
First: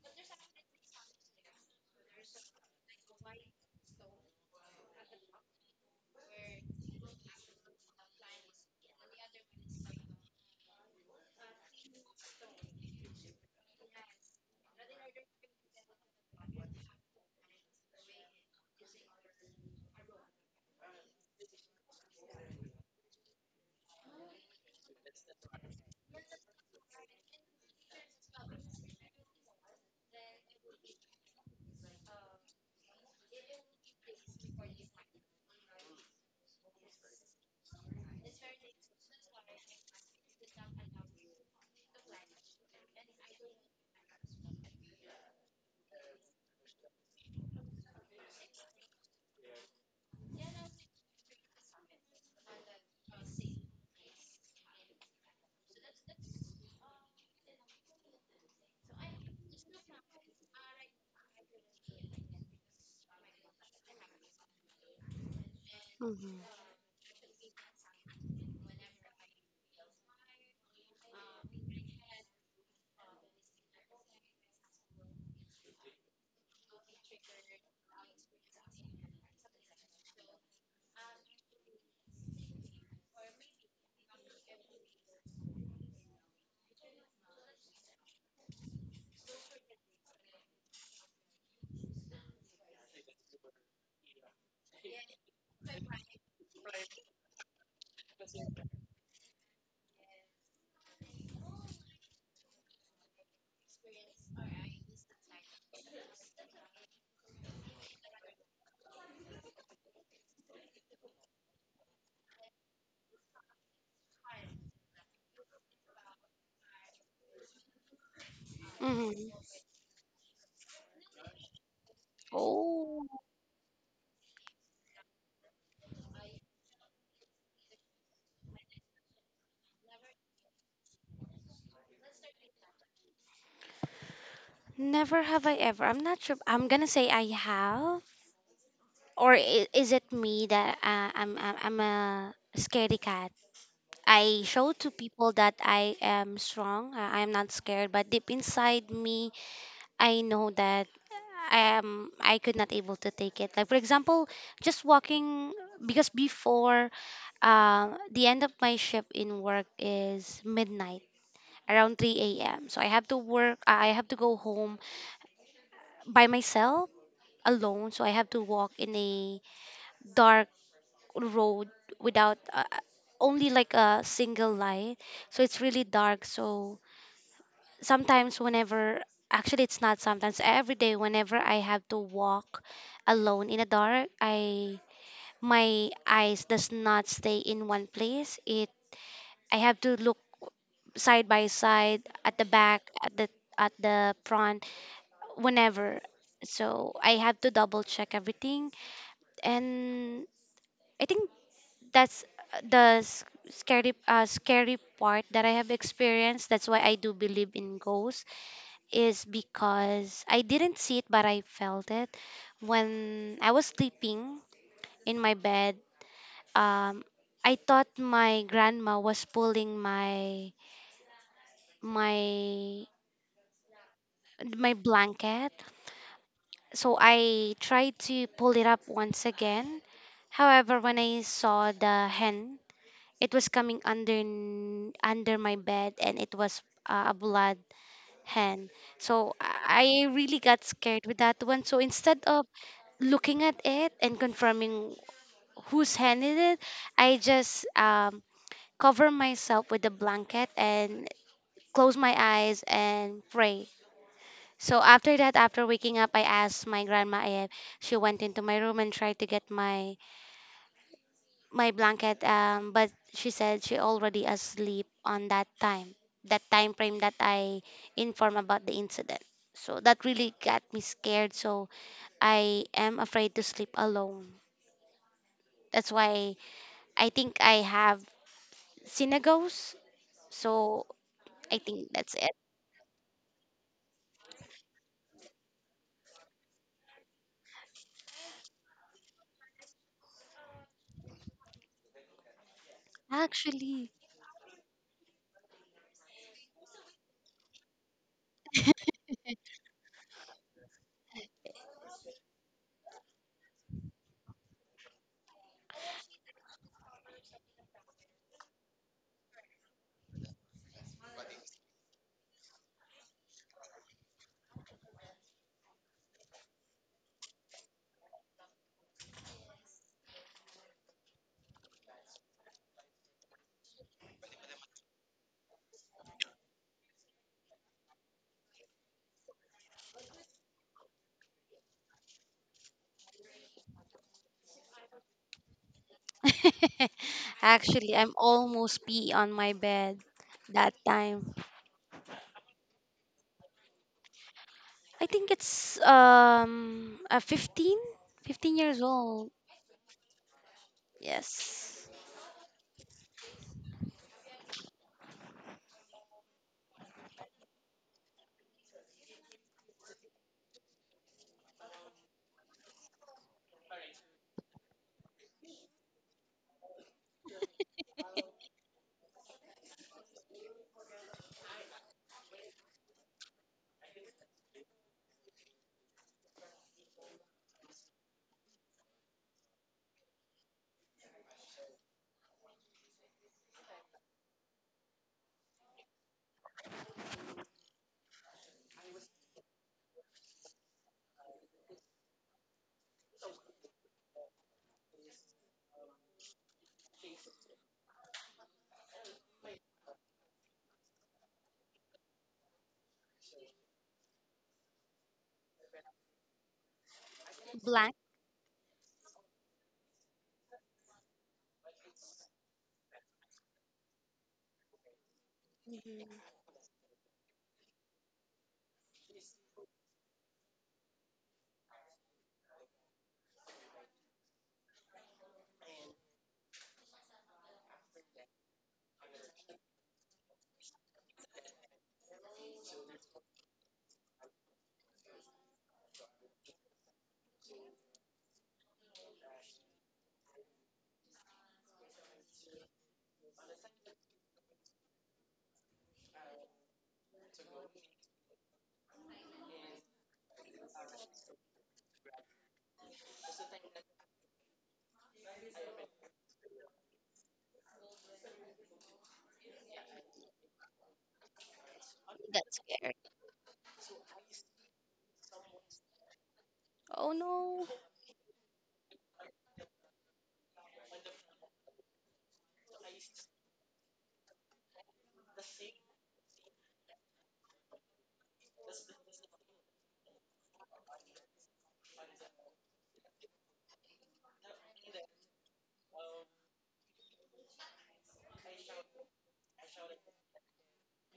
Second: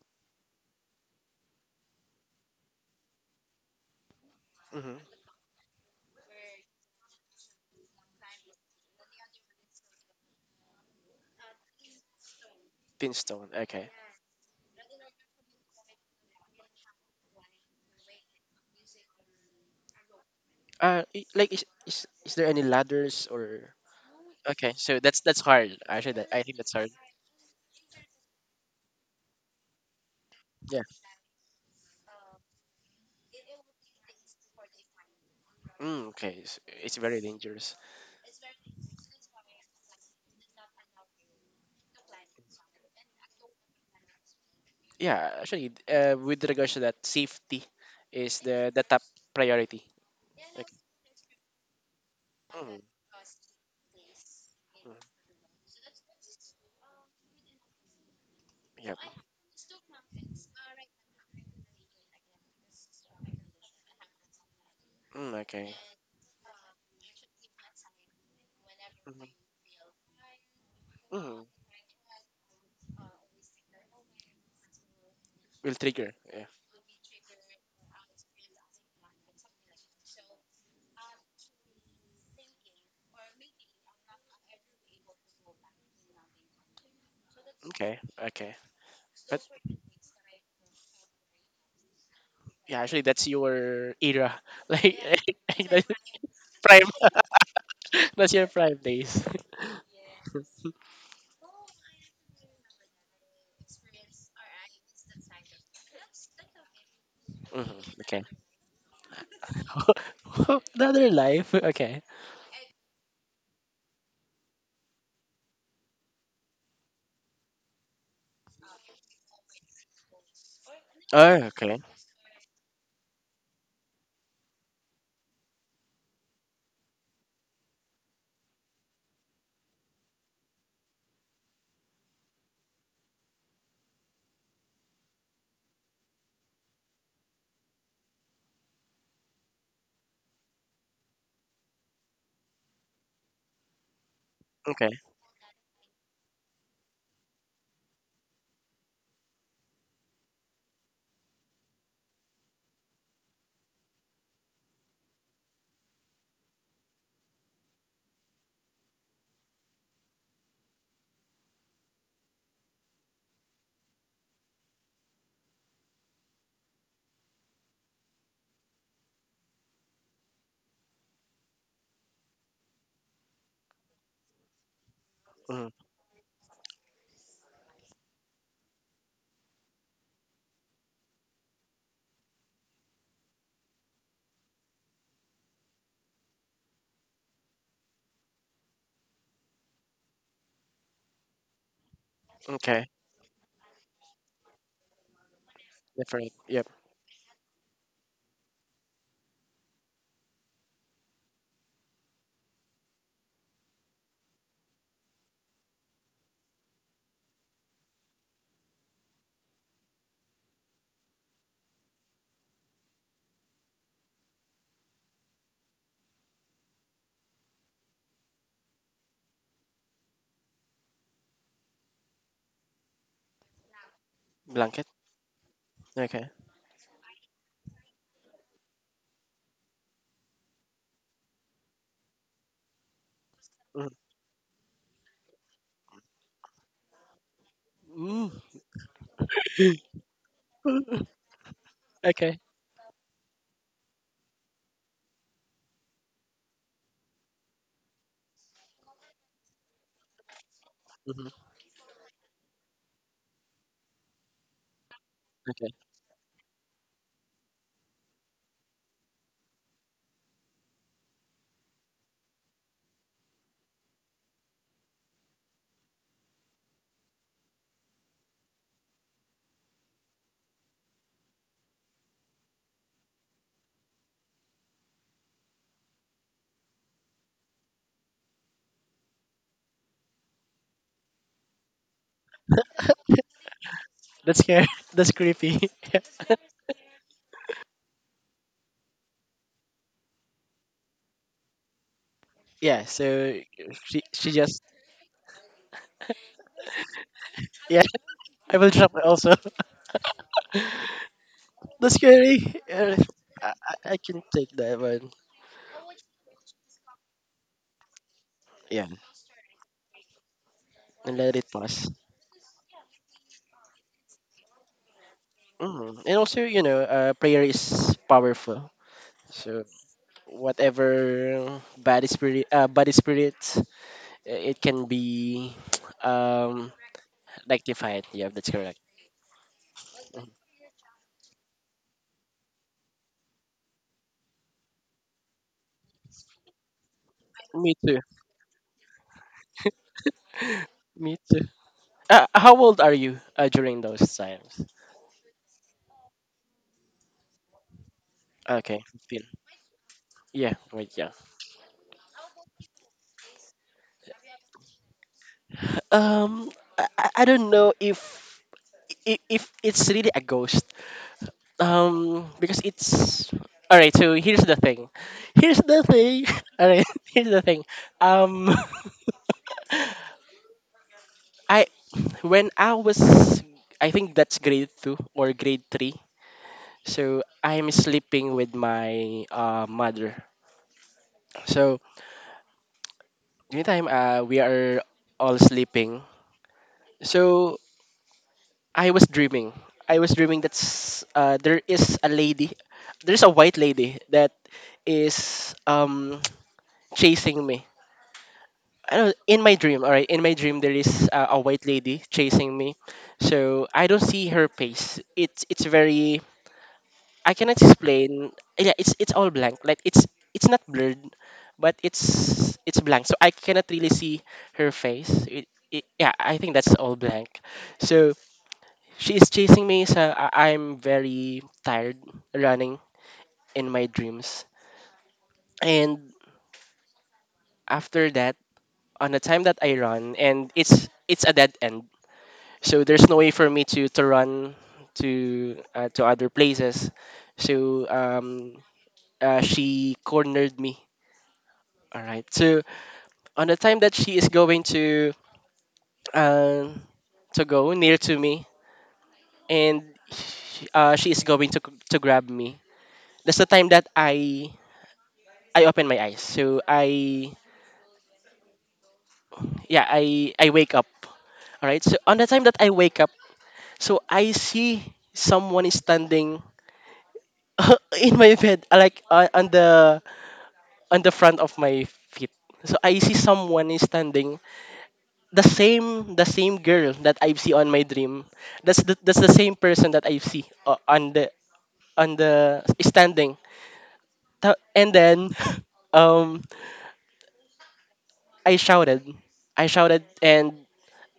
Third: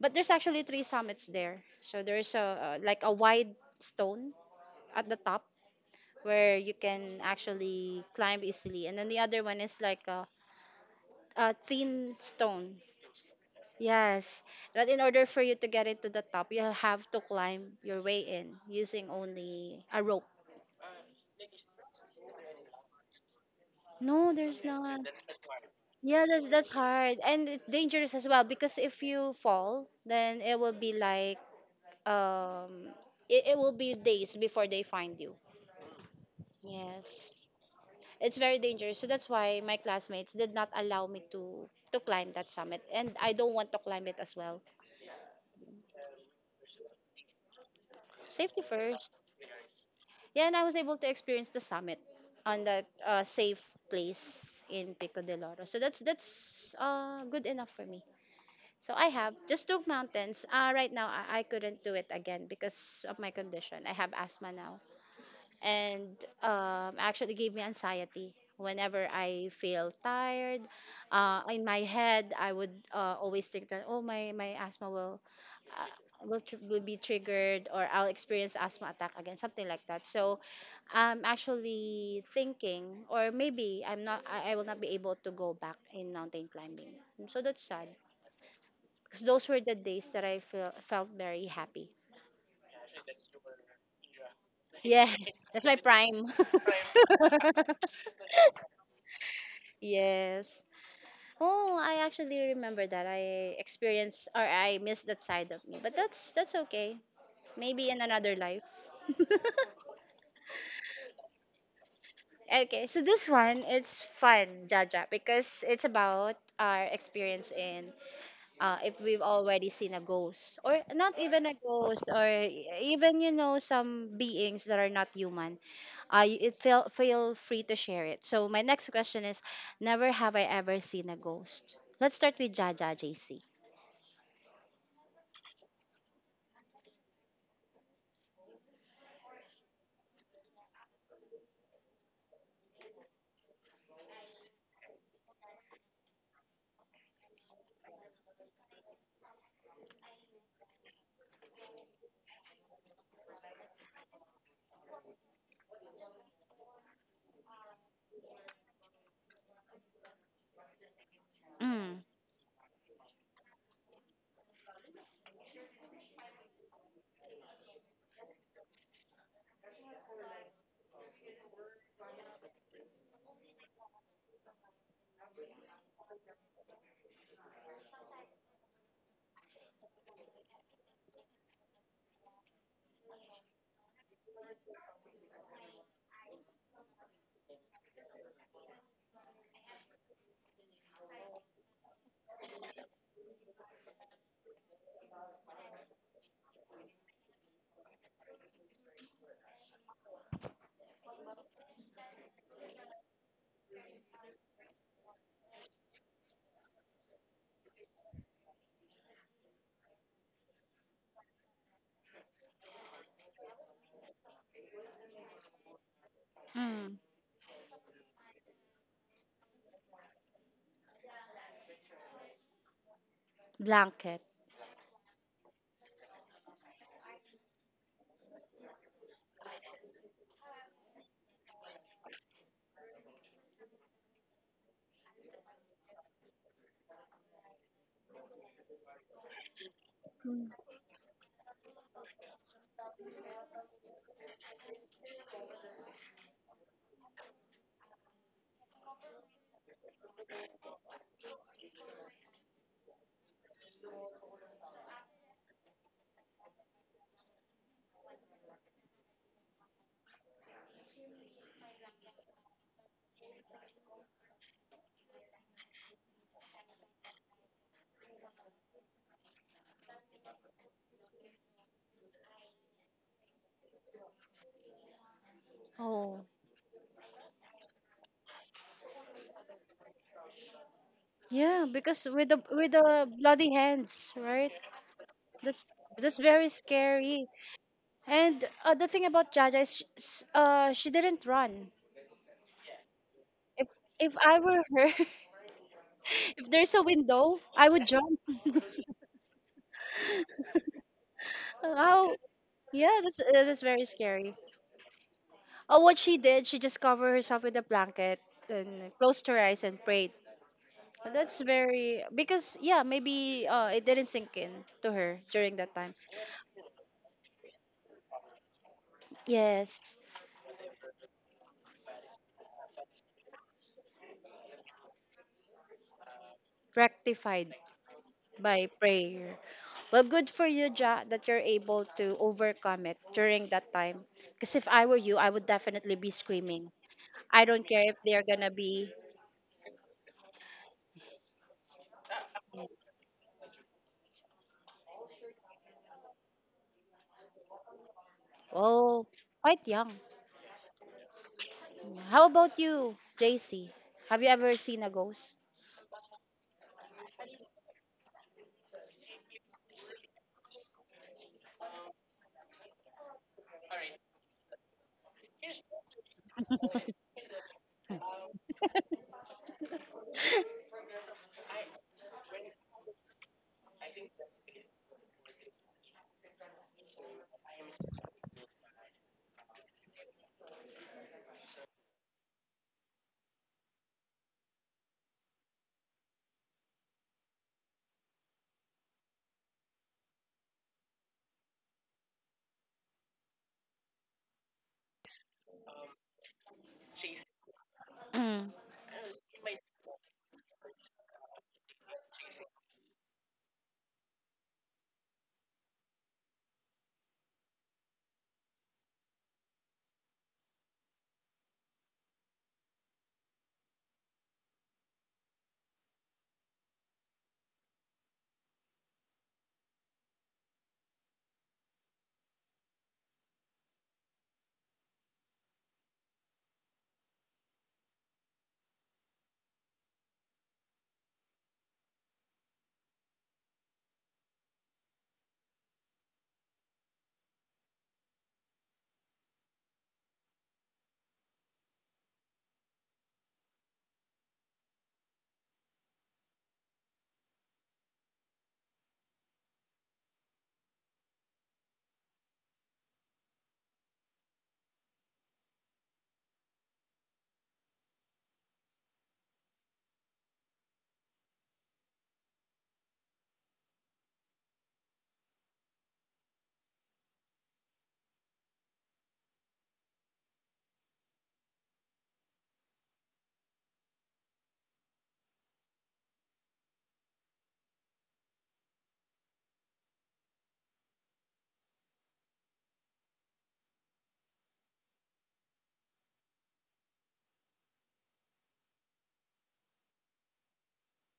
[SPEAKER 1] But there's actually three summits there, so there's a like a wide stone
[SPEAKER 2] Mm-hmm.
[SPEAKER 1] at the top where you can actually climb easily, and then the other one is like a thin stone.
[SPEAKER 2] Pinstone. Okay.
[SPEAKER 1] Yes, but in order for you to get it to the top, you'll have to climb your way in using only a rope.
[SPEAKER 2] Like is there any ladders or
[SPEAKER 1] No, there's
[SPEAKER 2] okay? So
[SPEAKER 1] not.
[SPEAKER 2] that's hard. Actually,
[SPEAKER 1] Yeah,
[SPEAKER 2] that, I think
[SPEAKER 1] that's
[SPEAKER 2] that's hard.
[SPEAKER 1] hard, and it's dangerous as well because if you fall, then it will
[SPEAKER 2] Yeah.
[SPEAKER 1] be like um it will be days before they find you.
[SPEAKER 2] Mm, okay. It's very
[SPEAKER 1] Yes.
[SPEAKER 2] dangerous.
[SPEAKER 1] It's very dangerous. So that's why my classmates did not allow me to climb that summit, and I don't want to climb it as well.
[SPEAKER 2] Yeah. Actually, with regards to that, safety is
[SPEAKER 1] Safety
[SPEAKER 2] the top
[SPEAKER 1] first.
[SPEAKER 2] priority.
[SPEAKER 1] Yeah, and I
[SPEAKER 2] Okay.
[SPEAKER 1] was able to experience the summit on
[SPEAKER 2] Mm,
[SPEAKER 1] that safe place in
[SPEAKER 2] mm,
[SPEAKER 1] Pico de Loro. So that's good enough for me. So
[SPEAKER 2] yep.
[SPEAKER 1] I have just two mountains. Right now, I couldn't do it again because of my condition. I have asthma now,
[SPEAKER 2] Mm, okay.
[SPEAKER 1] and
[SPEAKER 3] Hmm.
[SPEAKER 1] actually gave me anxiety. Whenever
[SPEAKER 2] Mhm.
[SPEAKER 1] I feel tired,
[SPEAKER 2] Mhm.
[SPEAKER 1] in my head, I would always think that oh my my asthma will
[SPEAKER 2] Will trigger. Yeah.
[SPEAKER 1] will be triggered or I'll experience asthma attack again, something like that. So I'm actually thinking, or maybe I'm not, I will not be able to go back in mountain climbing. So that's sad
[SPEAKER 2] Okay. Okay.
[SPEAKER 1] because
[SPEAKER 2] But
[SPEAKER 1] those were the days that felt very happy.
[SPEAKER 2] yeah, actually, that's your era. Like
[SPEAKER 1] Yeah, that's my
[SPEAKER 2] that's
[SPEAKER 1] prime.
[SPEAKER 2] prime. That's your prime days.
[SPEAKER 1] Yes. Oh, I actually remember that. I experienced or I missed that side of me. But that's okay. Maybe in
[SPEAKER 2] Okay.
[SPEAKER 1] another life.
[SPEAKER 2] Another life. Okay.
[SPEAKER 1] Okay, so this one it's fun, Jaja, because it's about our experience in if we've
[SPEAKER 3] Mm-hmm.
[SPEAKER 1] already seen a ghost or not
[SPEAKER 2] Oh,
[SPEAKER 1] even a
[SPEAKER 2] okay.
[SPEAKER 1] ghost or
[SPEAKER 3] Oh,
[SPEAKER 1] even some beings that are not human. It feel free to share it. So my next question is, never have I ever seen a ghost. Let's start with Jaja JC.
[SPEAKER 3] never have I ever. I'm not sure. I'm gonna say I have, or is it me that I'm a scaredy cat? I show
[SPEAKER 2] Okay.
[SPEAKER 3] to people that I am strong. I am not scared, but deep inside me, I know that I am. I could not able to take it. Like for example, just walking because before, the end of my shift in work is midnight, around
[SPEAKER 1] Mm.
[SPEAKER 3] 3 a.m. So I have to work, I have to go home by myself alone, so I have to walk in a dark road without only like a single light, so it's
[SPEAKER 2] hmm
[SPEAKER 3] really dark, so sometimes whenever actually it's not sometimes, every day whenever I have to walk alone in the dark, I, my eyes does not stay in one place, it, I have to look side by side, at the back,
[SPEAKER 2] Okay.
[SPEAKER 3] at the front, whenever,
[SPEAKER 2] Different. Yep.
[SPEAKER 3] so I have to double check everything. And I think that's the scary part that I have experienced. That's why I do believe in ghosts, is because I didn't see it but I felt it when I was sleeping in my bed.
[SPEAKER 1] Mm.
[SPEAKER 3] Um, I thought my grandma was pulling my my
[SPEAKER 1] Blanket.
[SPEAKER 3] my
[SPEAKER 2] Blanket.
[SPEAKER 3] blanket,
[SPEAKER 2] Okay.
[SPEAKER 3] so I tried to pull it up once again. However, when I saw the hand, it was coming
[SPEAKER 2] Mhm.
[SPEAKER 3] under my bed, and it was a blood
[SPEAKER 2] Ooh.
[SPEAKER 3] hand. So I really got scared with that one. So instead
[SPEAKER 2] Okay.
[SPEAKER 3] of looking at it and confirming whose hand it is, I just cover myself with a blanket and
[SPEAKER 2] hmm
[SPEAKER 3] close my eyes and pray. So after that, after
[SPEAKER 2] Okay.
[SPEAKER 3] waking up, I asked my grandma if she went into my room and tried to get my my blanket, but she said she already asleep on that time, that time frame that I inform about the incident. So that really got me scared, so I am afraid to sleep alone, that's
[SPEAKER 1] Oh
[SPEAKER 3] why I think I have seen a ghost. So I
[SPEAKER 1] yeah,
[SPEAKER 3] think
[SPEAKER 1] because
[SPEAKER 3] that's
[SPEAKER 1] with
[SPEAKER 3] it
[SPEAKER 1] the with the bloody hands,
[SPEAKER 2] That's
[SPEAKER 1] right?
[SPEAKER 2] scary. That's
[SPEAKER 1] That's
[SPEAKER 2] creepy.
[SPEAKER 1] that's very scary. And the thing about Jaja is, she didn't run.
[SPEAKER 2] Yeah. So
[SPEAKER 1] If
[SPEAKER 3] actually.
[SPEAKER 2] she
[SPEAKER 1] if
[SPEAKER 2] she
[SPEAKER 1] I
[SPEAKER 2] just
[SPEAKER 1] were her, if there's a window, I
[SPEAKER 2] yeah.
[SPEAKER 1] would jump.
[SPEAKER 2] I will drop also.
[SPEAKER 1] Uh,
[SPEAKER 2] That's
[SPEAKER 1] How?
[SPEAKER 2] scary. uh,
[SPEAKER 1] Yeah, that's very
[SPEAKER 2] I can
[SPEAKER 1] scary.
[SPEAKER 2] take that one.
[SPEAKER 1] Oh, what she did, she just covered herself with a blanket
[SPEAKER 2] Yeah,
[SPEAKER 1] and closed her eyes and prayed.
[SPEAKER 2] and let
[SPEAKER 1] That's
[SPEAKER 2] it pass.
[SPEAKER 1] very because yeah, maybe it didn't sink in to her during that time.
[SPEAKER 2] Mm. And also, you know, prayer is powerful. So
[SPEAKER 1] Yes,
[SPEAKER 2] whatever bad spirits, it can be um
[SPEAKER 1] rectified
[SPEAKER 2] rectified. Yeah, that's
[SPEAKER 1] by
[SPEAKER 2] correct.
[SPEAKER 1] prayer. Well, good
[SPEAKER 2] Mm.
[SPEAKER 1] for you, Ja, that you're able to overcome it during that time. Because if I were you, I would definitely be screaming. I don't
[SPEAKER 2] Me
[SPEAKER 1] care if
[SPEAKER 3] Actually,
[SPEAKER 2] too.
[SPEAKER 3] I'm
[SPEAKER 1] they're gonna
[SPEAKER 3] almost
[SPEAKER 1] be,
[SPEAKER 3] pee on my bed that
[SPEAKER 2] Me
[SPEAKER 3] time.
[SPEAKER 2] too. How old are you, during those times?
[SPEAKER 3] I think it's a fifteen
[SPEAKER 2] Okay,
[SPEAKER 3] years
[SPEAKER 1] oh,
[SPEAKER 2] 15.
[SPEAKER 3] old.
[SPEAKER 1] quite young.
[SPEAKER 2] Yeah, wait, yeah.
[SPEAKER 3] Yes.
[SPEAKER 1] How about you, JC? Have you ever seen a ghost?
[SPEAKER 2] Um, I don't know if it's really a ghost. Because it's all right. So here's the thing. Here's the thing. All right. Here's the thing. Um, I, when I was, I think that's grade two or grade three. So I'm sleeping with my, mother. So anytime, we are all sleeping. So I was dreaming. I was dreaming that, there is a lady. There's a white lady that is, chasing me.
[SPEAKER 1] Mm.
[SPEAKER 2] I don't, in my dream, all right, in my dream there is, a white lady chasing me. So I don't see her face. It's very, I cannot
[SPEAKER 3] Blank.
[SPEAKER 2] explain. Yeah, it's all blank. Like it's not blurred, but it's blank. So I cannot really see her face. It, yeah,
[SPEAKER 3] Mm-hmm.
[SPEAKER 2] I think that's all blank. So she is chasing me. So I, I'm very tired running in my dreams. And after that, on the time that I run, and it's a dead end, so there's no way for me to run to, to other places, so, she cornered me, all right, so on the time that she is going to, um to go near to me and, she is going to grab me, that's the time that, I open my eyes, so I yeah, I wake up. All right, so on the time that
[SPEAKER 3] That's
[SPEAKER 2] I
[SPEAKER 3] scary.
[SPEAKER 2] wake up, so I see someone is standing
[SPEAKER 3] Oh no.
[SPEAKER 2] in my bed, like, on the, on the front of my feet. So I see someone is standing, the same, the same girl that I see on my dream. That's the same person that I see, on the, on the standing. And then um I shouted. I shouted and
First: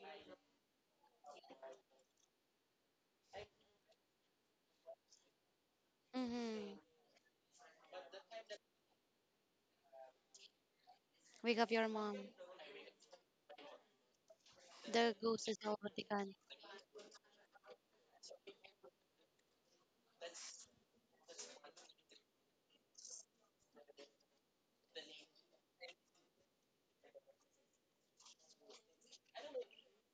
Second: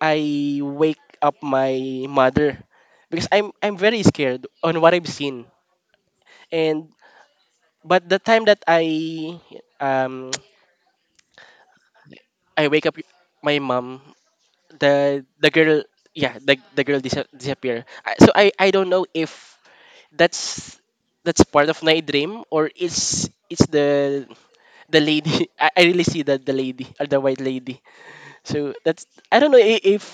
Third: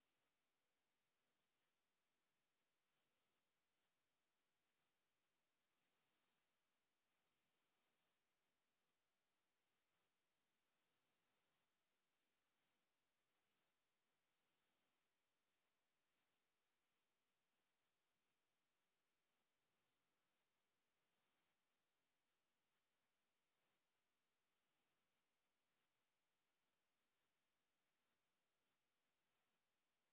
[SPEAKER 2] I wake up my mother because I'm very scared on what I've seen.
[SPEAKER 3] Mm-hmm.
[SPEAKER 2] And but the time that I, um
[SPEAKER 3] Wake up your mom.
[SPEAKER 2] I wake up my mom,
[SPEAKER 3] The
[SPEAKER 2] the
[SPEAKER 3] ghost
[SPEAKER 2] the
[SPEAKER 3] is
[SPEAKER 2] girl,
[SPEAKER 3] already gone.
[SPEAKER 2] yeah, the girl disappear. So, I don't know if that's, that's part of my dream or it's the lady. I really see that the lady or the white lady, so that's, I don't know, if,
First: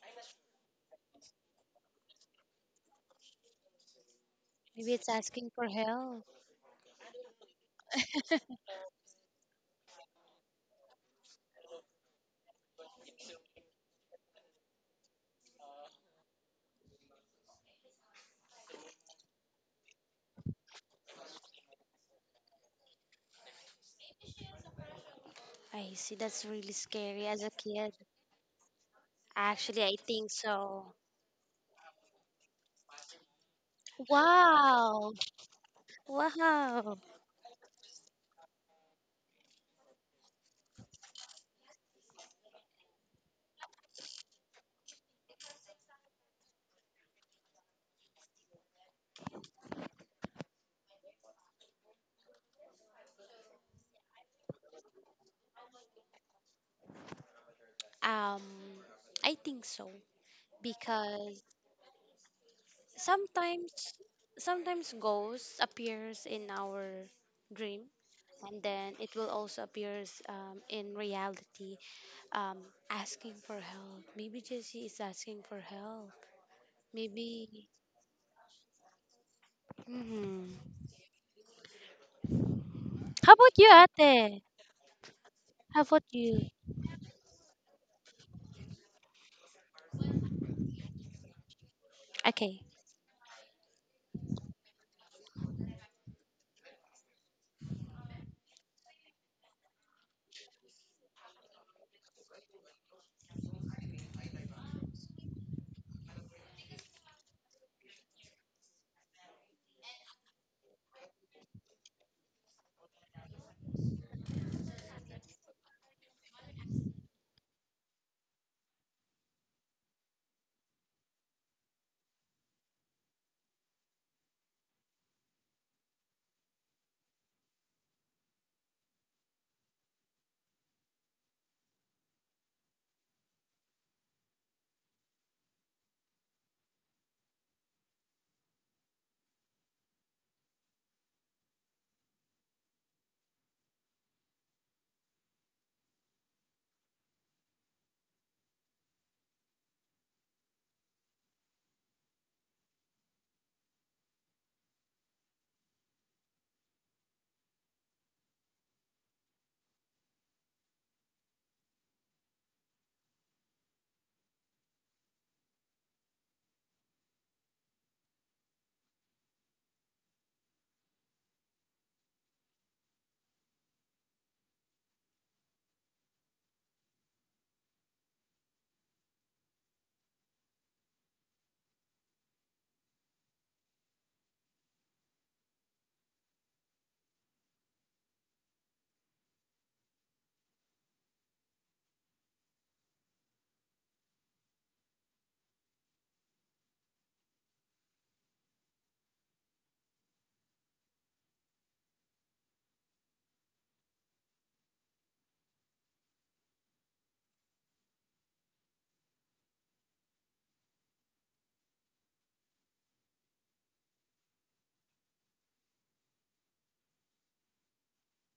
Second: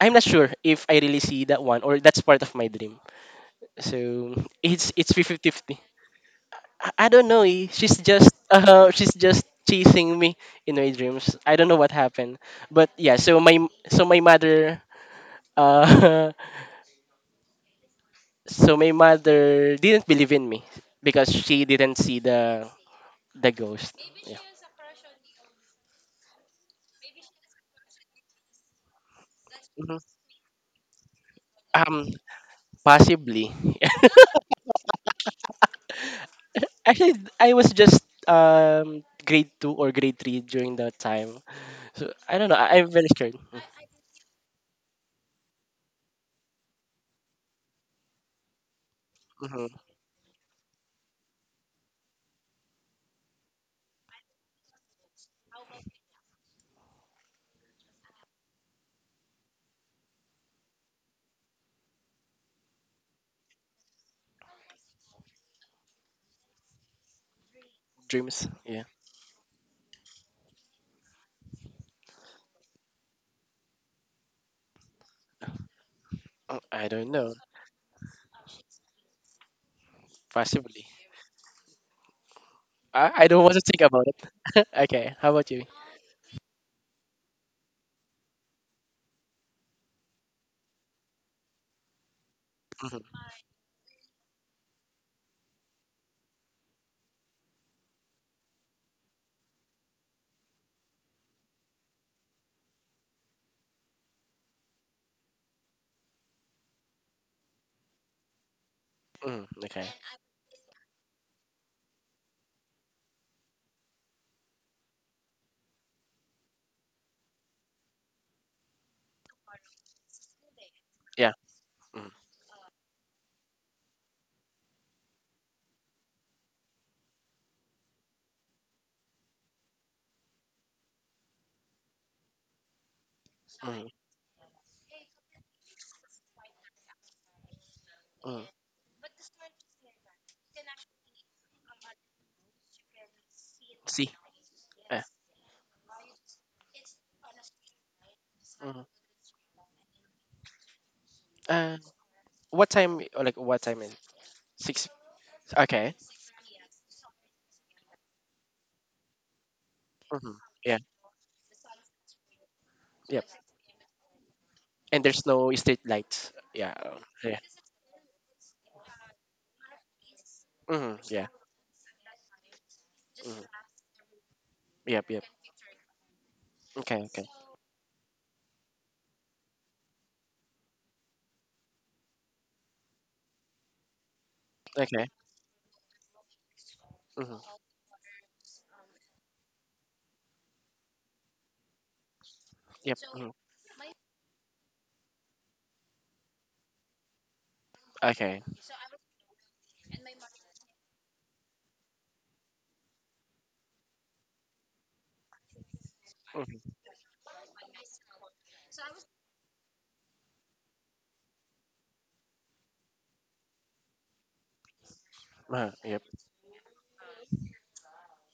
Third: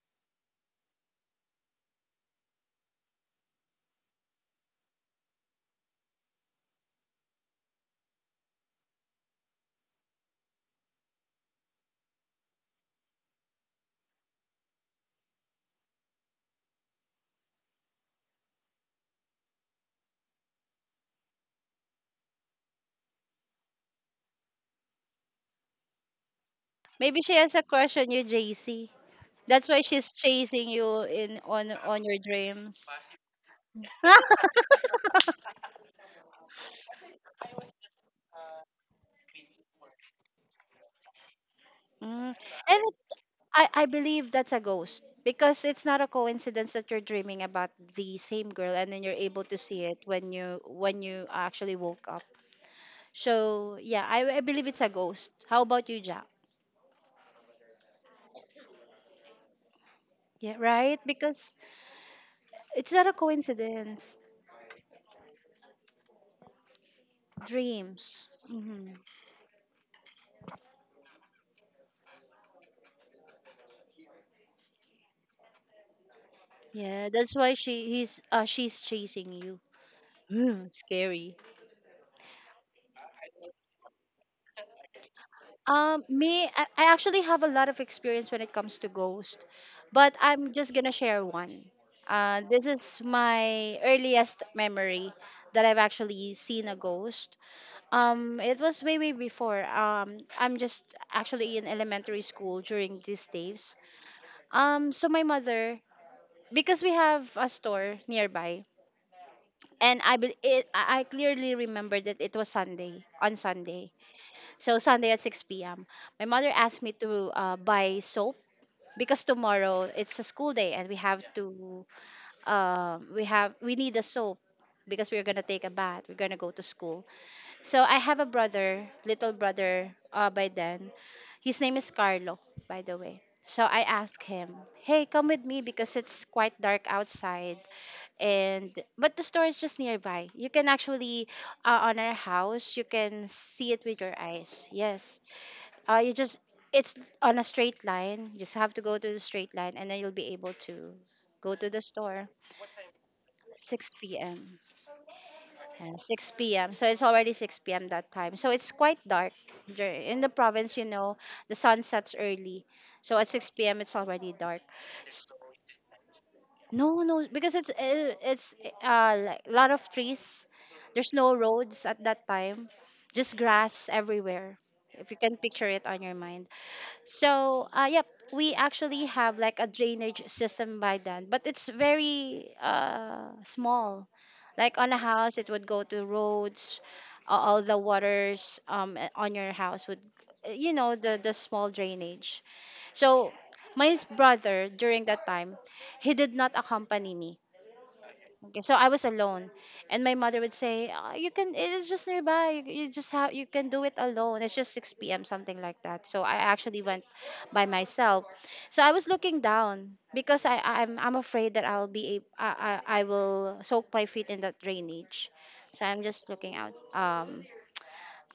[SPEAKER 2] I'm not sure if I really see that one or that's part of my dream. So
[SPEAKER 3] Maybe it's
[SPEAKER 2] it's 50
[SPEAKER 3] asking for
[SPEAKER 2] fifty.
[SPEAKER 3] help.
[SPEAKER 2] I don't know, she's just she's just chasing me in my dreams. I don't know what happened. But yeah, so my mother, uh, so my mother didn't believe in me because she didn't see the ghost. Yeah.
[SPEAKER 3] I see. That's really
[SPEAKER 1] Maybe
[SPEAKER 3] scary
[SPEAKER 1] she
[SPEAKER 3] as a
[SPEAKER 1] has a
[SPEAKER 3] kid.
[SPEAKER 1] crush on you, JC. That's why
[SPEAKER 3] Actually, I
[SPEAKER 2] Mhm.
[SPEAKER 1] she's
[SPEAKER 3] think
[SPEAKER 1] chasing
[SPEAKER 3] so.
[SPEAKER 1] you in on
[SPEAKER 2] Um,
[SPEAKER 1] your dreams.
[SPEAKER 2] possibly.
[SPEAKER 3] Wow. Wow.
[SPEAKER 2] Actually, I was just, grade two or grade three during that time. So
[SPEAKER 1] Mm.
[SPEAKER 2] I don't know. I,
[SPEAKER 1] And
[SPEAKER 2] I'm very scared.
[SPEAKER 1] I believe that's a ghost because it's not a coincidence that you're dreaming about the same girl and then you're able to
[SPEAKER 2] Mm-hmm.
[SPEAKER 1] see it when you actually woke up. So yeah, I believe it's a ghost. How about you, Jack?
[SPEAKER 3] Um, I think so
[SPEAKER 1] Yeah, right?
[SPEAKER 3] because
[SPEAKER 1] Because it's not a
[SPEAKER 3] sometimes
[SPEAKER 1] coincidence.
[SPEAKER 3] sometimes ghosts appears in our dream
[SPEAKER 1] Dreams.
[SPEAKER 2] Dreams.
[SPEAKER 3] and
[SPEAKER 2] Yeah.
[SPEAKER 1] Hmm.
[SPEAKER 3] then it will also appears in reality um, asking for help. Maybe Jessie is asking for help.
[SPEAKER 2] I
[SPEAKER 1] Yeah,
[SPEAKER 2] don't
[SPEAKER 1] that's
[SPEAKER 2] know.
[SPEAKER 1] why
[SPEAKER 3] Maybe.
[SPEAKER 1] she's chasing you.
[SPEAKER 3] Hmm.
[SPEAKER 2] Possibly.
[SPEAKER 1] Scary.
[SPEAKER 2] I
[SPEAKER 3] How
[SPEAKER 2] don't
[SPEAKER 3] about
[SPEAKER 2] want to
[SPEAKER 3] you,
[SPEAKER 2] think about
[SPEAKER 3] Ate?
[SPEAKER 2] it. Okay. How about you?
[SPEAKER 3] How
[SPEAKER 1] Um,
[SPEAKER 3] about
[SPEAKER 1] me,
[SPEAKER 3] you?
[SPEAKER 1] I actually have a lot of experience when it comes to ghost, but I'm just gonna share one. Uh,
[SPEAKER 3] Okay.
[SPEAKER 1] this is
[SPEAKER 2] hmm
[SPEAKER 1] my earliest memory that I've actually seen a ghost. It was way, way before. I'm just actually in elementary school during these days. So my mother, because we have a store nearby,
[SPEAKER 2] Okay.
[SPEAKER 1] and I clearly remember that it was Sunday, on Sunday. So Sunday at 6 p.m. My mother asked me to buy soap because tomorrow it's a school day and we have
[SPEAKER 2] Yeah.
[SPEAKER 1] to we have we need a soap because we're gonna take a bath. We're gonna go to school. So I have a brother, little brother. By then, his name is Carlo, by the way. So
[SPEAKER 2] Mm-hmm.
[SPEAKER 1] I
[SPEAKER 2] Mm-hmm.
[SPEAKER 1] asked him, "Hey, come with me because it's quite dark outside,
[SPEAKER 2] Mm-hmm.
[SPEAKER 1] and but the store is just nearby. You can actually, on our house, you can see it with
[SPEAKER 2] See.
[SPEAKER 1] your eyes.
[SPEAKER 2] Uh,
[SPEAKER 1] Yes, you just it's on a straight line. You just have to
[SPEAKER 2] mhm.
[SPEAKER 1] go to the straight line, and then you'll be able to go to
[SPEAKER 2] Uh,
[SPEAKER 1] the store."
[SPEAKER 2] what time? Like what time is?
[SPEAKER 1] 6 p.m.
[SPEAKER 2] Six. Okay.
[SPEAKER 1] Yeah, 6 p.m. So it's already 6 p.m. that time. So it's quite dark. In the
[SPEAKER 2] hmm
[SPEAKER 1] province,
[SPEAKER 2] Yeah.
[SPEAKER 1] the sun sets early. So
[SPEAKER 2] Yep.
[SPEAKER 1] at 6 p.m. it's already dark.
[SPEAKER 2] And there's
[SPEAKER 1] S-
[SPEAKER 2] no street lights. Yeah. Uh,
[SPEAKER 1] No, no,
[SPEAKER 2] yeah.
[SPEAKER 1] because it's like a lot of trees. There's
[SPEAKER 2] Yeah.
[SPEAKER 1] no roads at that time. Just
[SPEAKER 2] hmm
[SPEAKER 1] grass everywhere.
[SPEAKER 2] Yep.
[SPEAKER 1] If you
[SPEAKER 2] Yep.
[SPEAKER 1] can picture it on your mind.
[SPEAKER 2] Okay. Okay.
[SPEAKER 1] So, yep, we actually have like a drainage system by then, but it's very small. Like on a
[SPEAKER 2] Okay.
[SPEAKER 1] house, it would go to roads. a-
[SPEAKER 2] hmm
[SPEAKER 1] All the waters, on your house would, the small drainage.
[SPEAKER 2] Yep.
[SPEAKER 1] So, my brother during that time, he did not accompany me.
[SPEAKER 2] Okay.
[SPEAKER 1] Okay, so I was alone, and my mother would say, "Ah, you can. It's just nearby. You just have. You can do it alone. It's just 6 p.m., something like that." So I
[SPEAKER 2] hmm
[SPEAKER 1] actually went by myself. So I was looking down because I'm afraid that I'll be a- I will soak my feet in that drainage. So I'm
[SPEAKER 2] Yep.
[SPEAKER 1] just looking out,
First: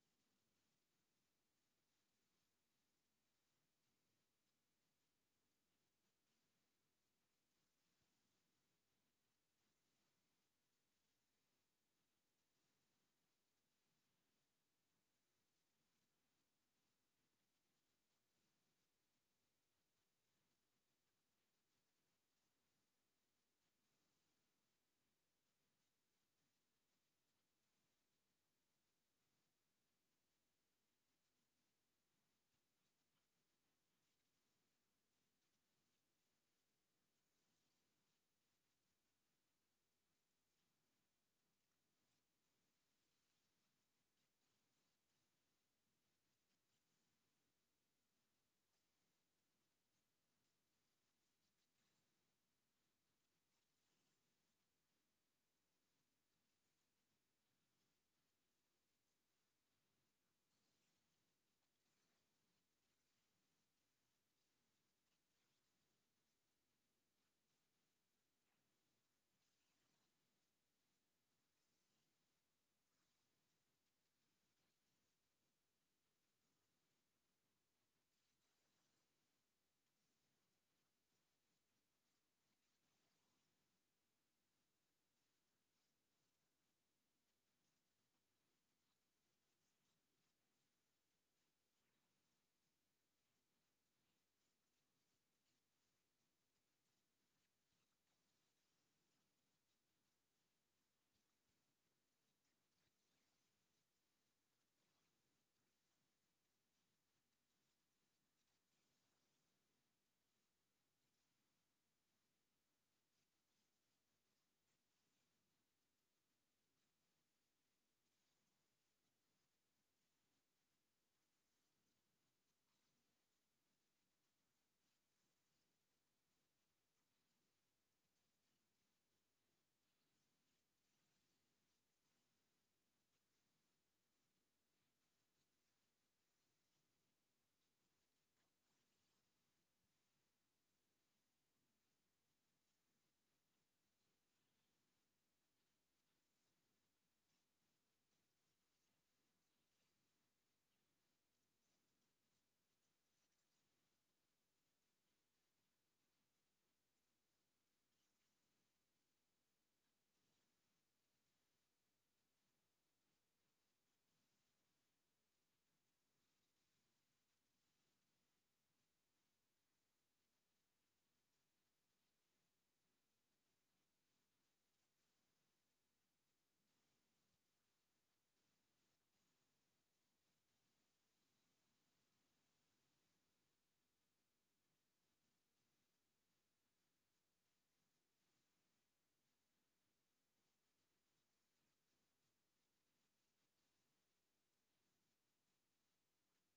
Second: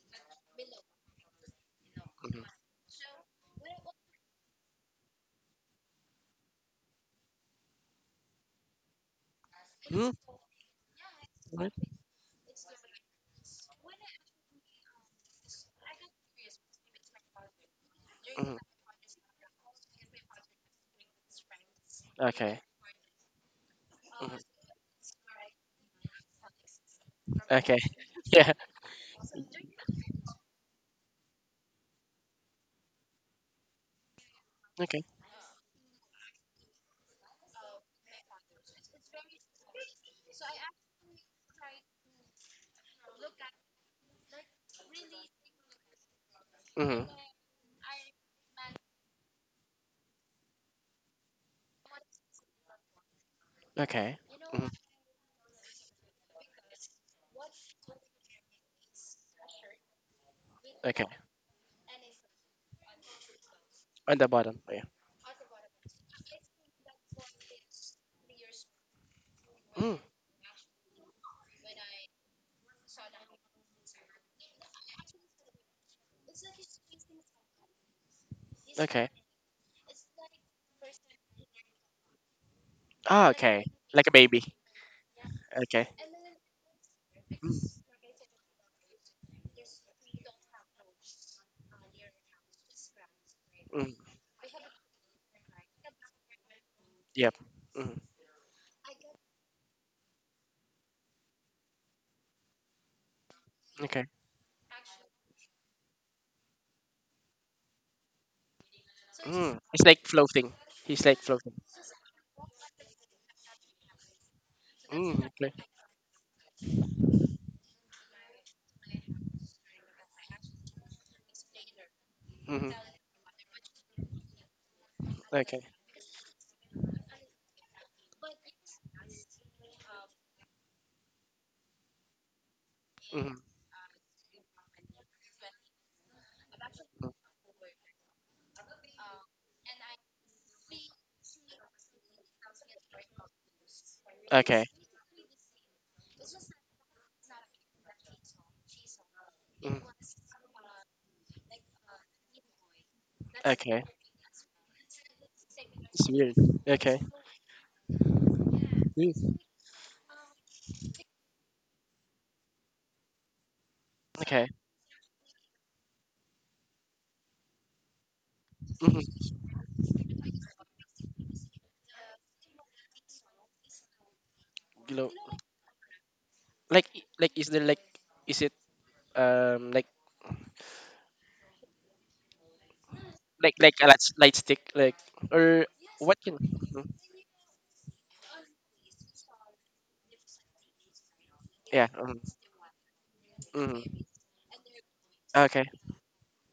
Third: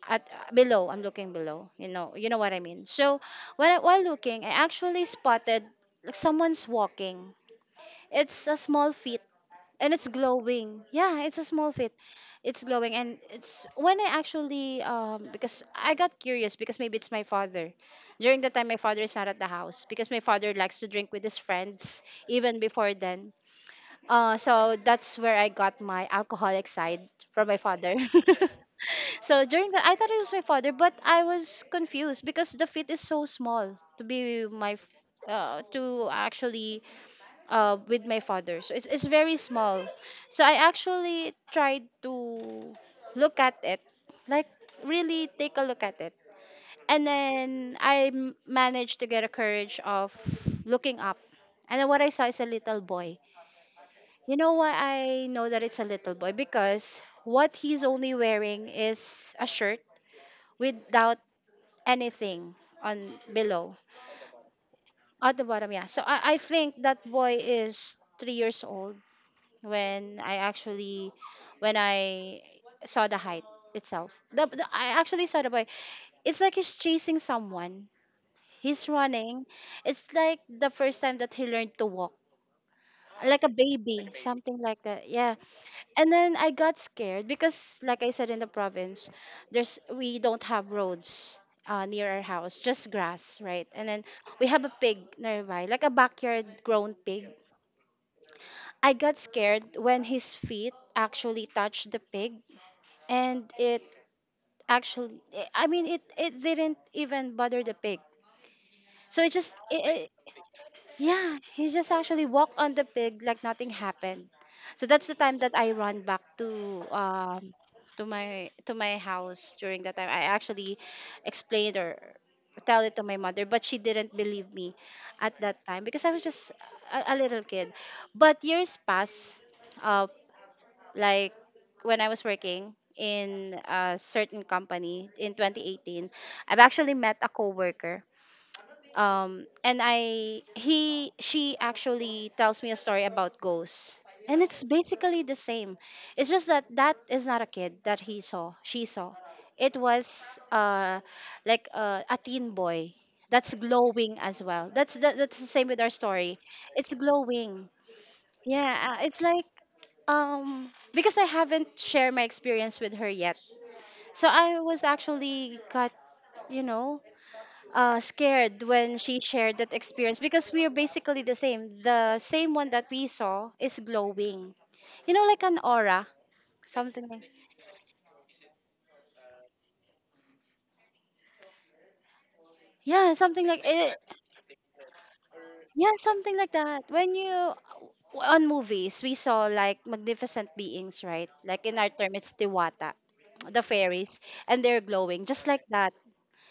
[SPEAKER 1] at below. I'm looking below. You know
[SPEAKER 2] hmm
[SPEAKER 1] what I mean. So while while looking, I actually spotted someone's walking. It's a small, and it's
[SPEAKER 2] hmm
[SPEAKER 1] glowing, yeah, it's a small fit. It's glowing, and it's when I actually, because I got curious, because maybe it's my father. During the
[SPEAKER 2] hmm
[SPEAKER 1] time, my father is not at the house because my father likes to drink with his friends, even
[SPEAKER 2] Okay.
[SPEAKER 1] before then.
[SPEAKER 2] hmm
[SPEAKER 1] So that's where I got my alcoholic side from my
[SPEAKER 2] Okay.
[SPEAKER 1] father.
[SPEAKER 2] Yeah.
[SPEAKER 1] So during that, I thought it was my father, but I was confused because the fit is so small to be my f-
[SPEAKER 2] Okay.
[SPEAKER 1] to actually with my father. So it's very small. So I actually tried to look at it, like really take a look at it.
[SPEAKER 2] hmm
[SPEAKER 1] And then I managed to get a courage of looking up. And then what I saw is a little boy.
[SPEAKER 2] Okay.
[SPEAKER 1] You know
[SPEAKER 2] hmm
[SPEAKER 1] why I know that it's a little boy? Because what he's only wearing is a shirt
[SPEAKER 2] Okay.
[SPEAKER 1] without anything on below
[SPEAKER 2] On the bottom. Yeah.
[SPEAKER 1] at the bottom. Yeah. So I think that boy is 3 years old
[SPEAKER 2] Mm.
[SPEAKER 1] when I actually when I saw the height itself. The I actually saw the boy. It's like he's chasing someone. He's
[SPEAKER 2] Okay.
[SPEAKER 1] running. It's like the first time that he learned to walk.
[SPEAKER 2] Ah,
[SPEAKER 1] Like a
[SPEAKER 2] okay. Like
[SPEAKER 1] baby,
[SPEAKER 2] a baby.
[SPEAKER 1] something like that. Yeah.
[SPEAKER 2] Okay.
[SPEAKER 1] And then I got scared
[SPEAKER 2] Mm.
[SPEAKER 1] because, like I said, in the province, there's we don't have roads near our house, just grass, right? And
[SPEAKER 2] Mm.
[SPEAKER 1] then we have a pig nearby, like a backyard grown pig.
[SPEAKER 2] Yep. Mm.
[SPEAKER 1] I got scared when his feet actually touched the pig, and it
[SPEAKER 2] Okay.
[SPEAKER 1] actually, I mean, it didn't even bother the pig. So it just,
[SPEAKER 2] Mm. It's like floating. He's like
[SPEAKER 1] yeah,
[SPEAKER 2] floating.
[SPEAKER 1] he just actually walked on the pig like nothing happened. So that's the
[SPEAKER 2] Mm.
[SPEAKER 1] time
[SPEAKER 2] Okay.
[SPEAKER 1] that I run back to, to my house. During that time, I actually explained or
[SPEAKER 2] Mhm.
[SPEAKER 1] tell it to my mother, but she didn't believe me at that
[SPEAKER 2] Okay.
[SPEAKER 1] time because I was just a little kid. But years pass. uh, like when I was working
[SPEAKER 2] hmm
[SPEAKER 1] in a certain company in 2018, I've actually met a coworker. And I he she actually tells me a story about ghosts. And
[SPEAKER 2] Okay.
[SPEAKER 1] it's basically the same. It's just that that is not a kid that he saw, she saw. It
[SPEAKER 2] Mm.
[SPEAKER 1] was like, a teen boy that's
[SPEAKER 2] Okay.
[SPEAKER 1] glowing as well. That's the same with our
[SPEAKER 2] It's weird.
[SPEAKER 1] story. It's
[SPEAKER 2] Okay.
[SPEAKER 1] glowing, yeah, it's
[SPEAKER 2] Mm.
[SPEAKER 1] like, um because I haven't shared my experience with her yet. So
[SPEAKER 2] Okay.
[SPEAKER 1] I was actually got, you know, scared when
[SPEAKER 2] hmm
[SPEAKER 1] she shared that experience because we are basically the same. The same one that we saw is glowing.
[SPEAKER 2] Glow.
[SPEAKER 1] You know, like an aura,
[SPEAKER 2] Like
[SPEAKER 1] something like.
[SPEAKER 2] like is there like, is it, um like
[SPEAKER 1] Yeah, something
[SPEAKER 2] like
[SPEAKER 1] like
[SPEAKER 2] like a light,
[SPEAKER 1] it.
[SPEAKER 2] light stick, like or
[SPEAKER 1] Yeah,
[SPEAKER 2] what can.
[SPEAKER 1] something like
[SPEAKER 2] Mhm.
[SPEAKER 1] that. When you, on movies, we saw like magnificent beings, right? Like in
[SPEAKER 2] Yeah,
[SPEAKER 1] our term it's Tiwata, the
[SPEAKER 2] mhm.
[SPEAKER 1] fairies, and they're glowing just
[SPEAKER 2] Okay,
[SPEAKER 1] like that,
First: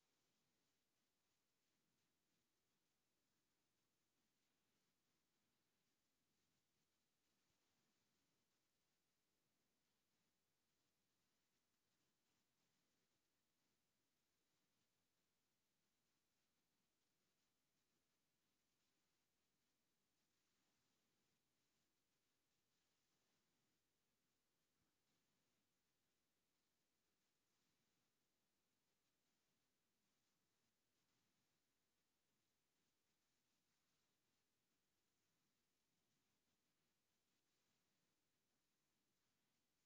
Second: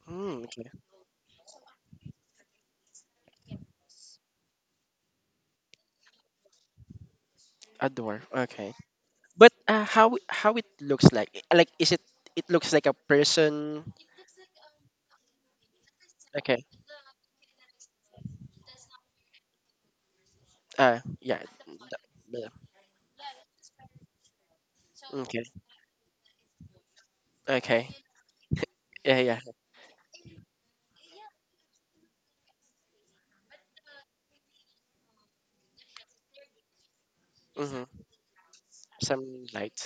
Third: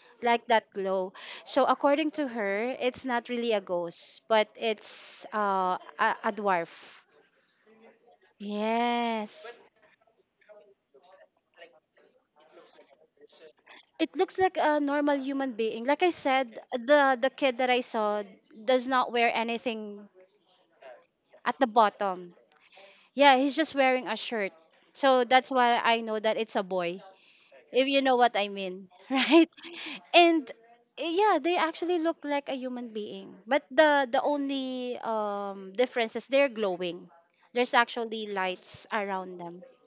[SPEAKER 2] mm,
[SPEAKER 1] like
[SPEAKER 2] okay,
[SPEAKER 1] that glow. So according to her, it's not really a ghost, but it's a dwarf.
[SPEAKER 2] a door okay. But,
[SPEAKER 1] Yes.
[SPEAKER 2] how it looks like is it, it looks like a person
[SPEAKER 1] It looks like a normal human being. Like I said,
[SPEAKER 2] okay,
[SPEAKER 1] the kid that I saw does not wear anything
[SPEAKER 2] yeah.
[SPEAKER 1] at the bottom.
[SPEAKER 2] Yeah.
[SPEAKER 1] Yeah, he's just wearing a shirt. So
[SPEAKER 2] Okay.
[SPEAKER 1] that's why I know that it's a boy. If
[SPEAKER 2] Okay.
[SPEAKER 1] you know what I mean,
[SPEAKER 2] Yeah. Yeah.
[SPEAKER 1] right? And yeah, they actually look like a human being. But the only difference is they're glowing. There's
[SPEAKER 2] Mm-hmm.
[SPEAKER 1] actually lights around
[SPEAKER 2] Some
[SPEAKER 1] them.
[SPEAKER 2] light.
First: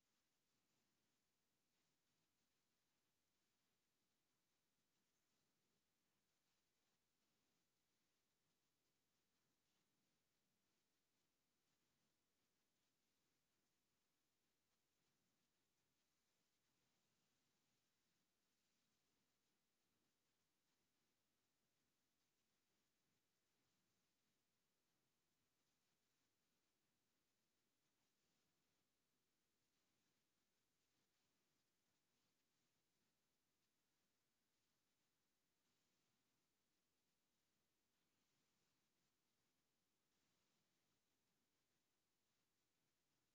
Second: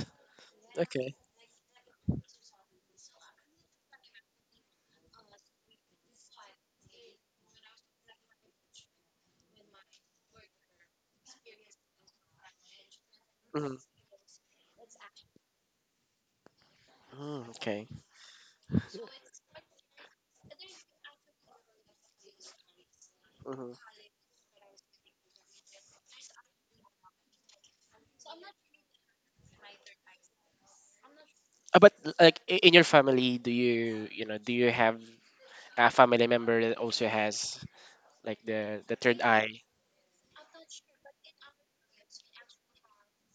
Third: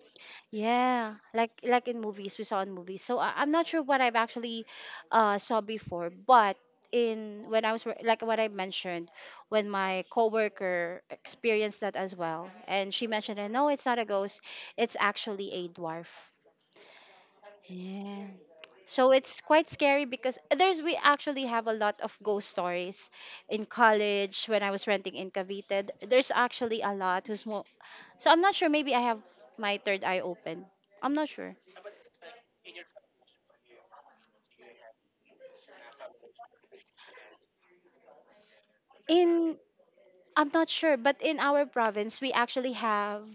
[SPEAKER 2] Okay.
[SPEAKER 1] Yeah, like in movies, we saw in movies. So I'm not sure what I've actually saw before, but in when I was like what I mentioned, when my coworker experienced that as well, and she mentioned that, "No, it's
[SPEAKER 2] Mm-hmm.
[SPEAKER 1] not a ghost. It's actually a dwarf."
[SPEAKER 2] Mm, okay.
[SPEAKER 1] Yeah. So it's quite scary because there's we actually have a lot of ghost stories in
[SPEAKER 2] Mm-hmm.
[SPEAKER 1] college when I was renting in Cavite. There's actually a lot who's so I'm not sure, maybe I have my third eye open. I'm not sure.
[SPEAKER 2] But like, in your family, do you, you know, do you have a family member that also has like the third
[SPEAKER 1] In
[SPEAKER 2] eye?
[SPEAKER 1] I'm not sure, but in our province we actually have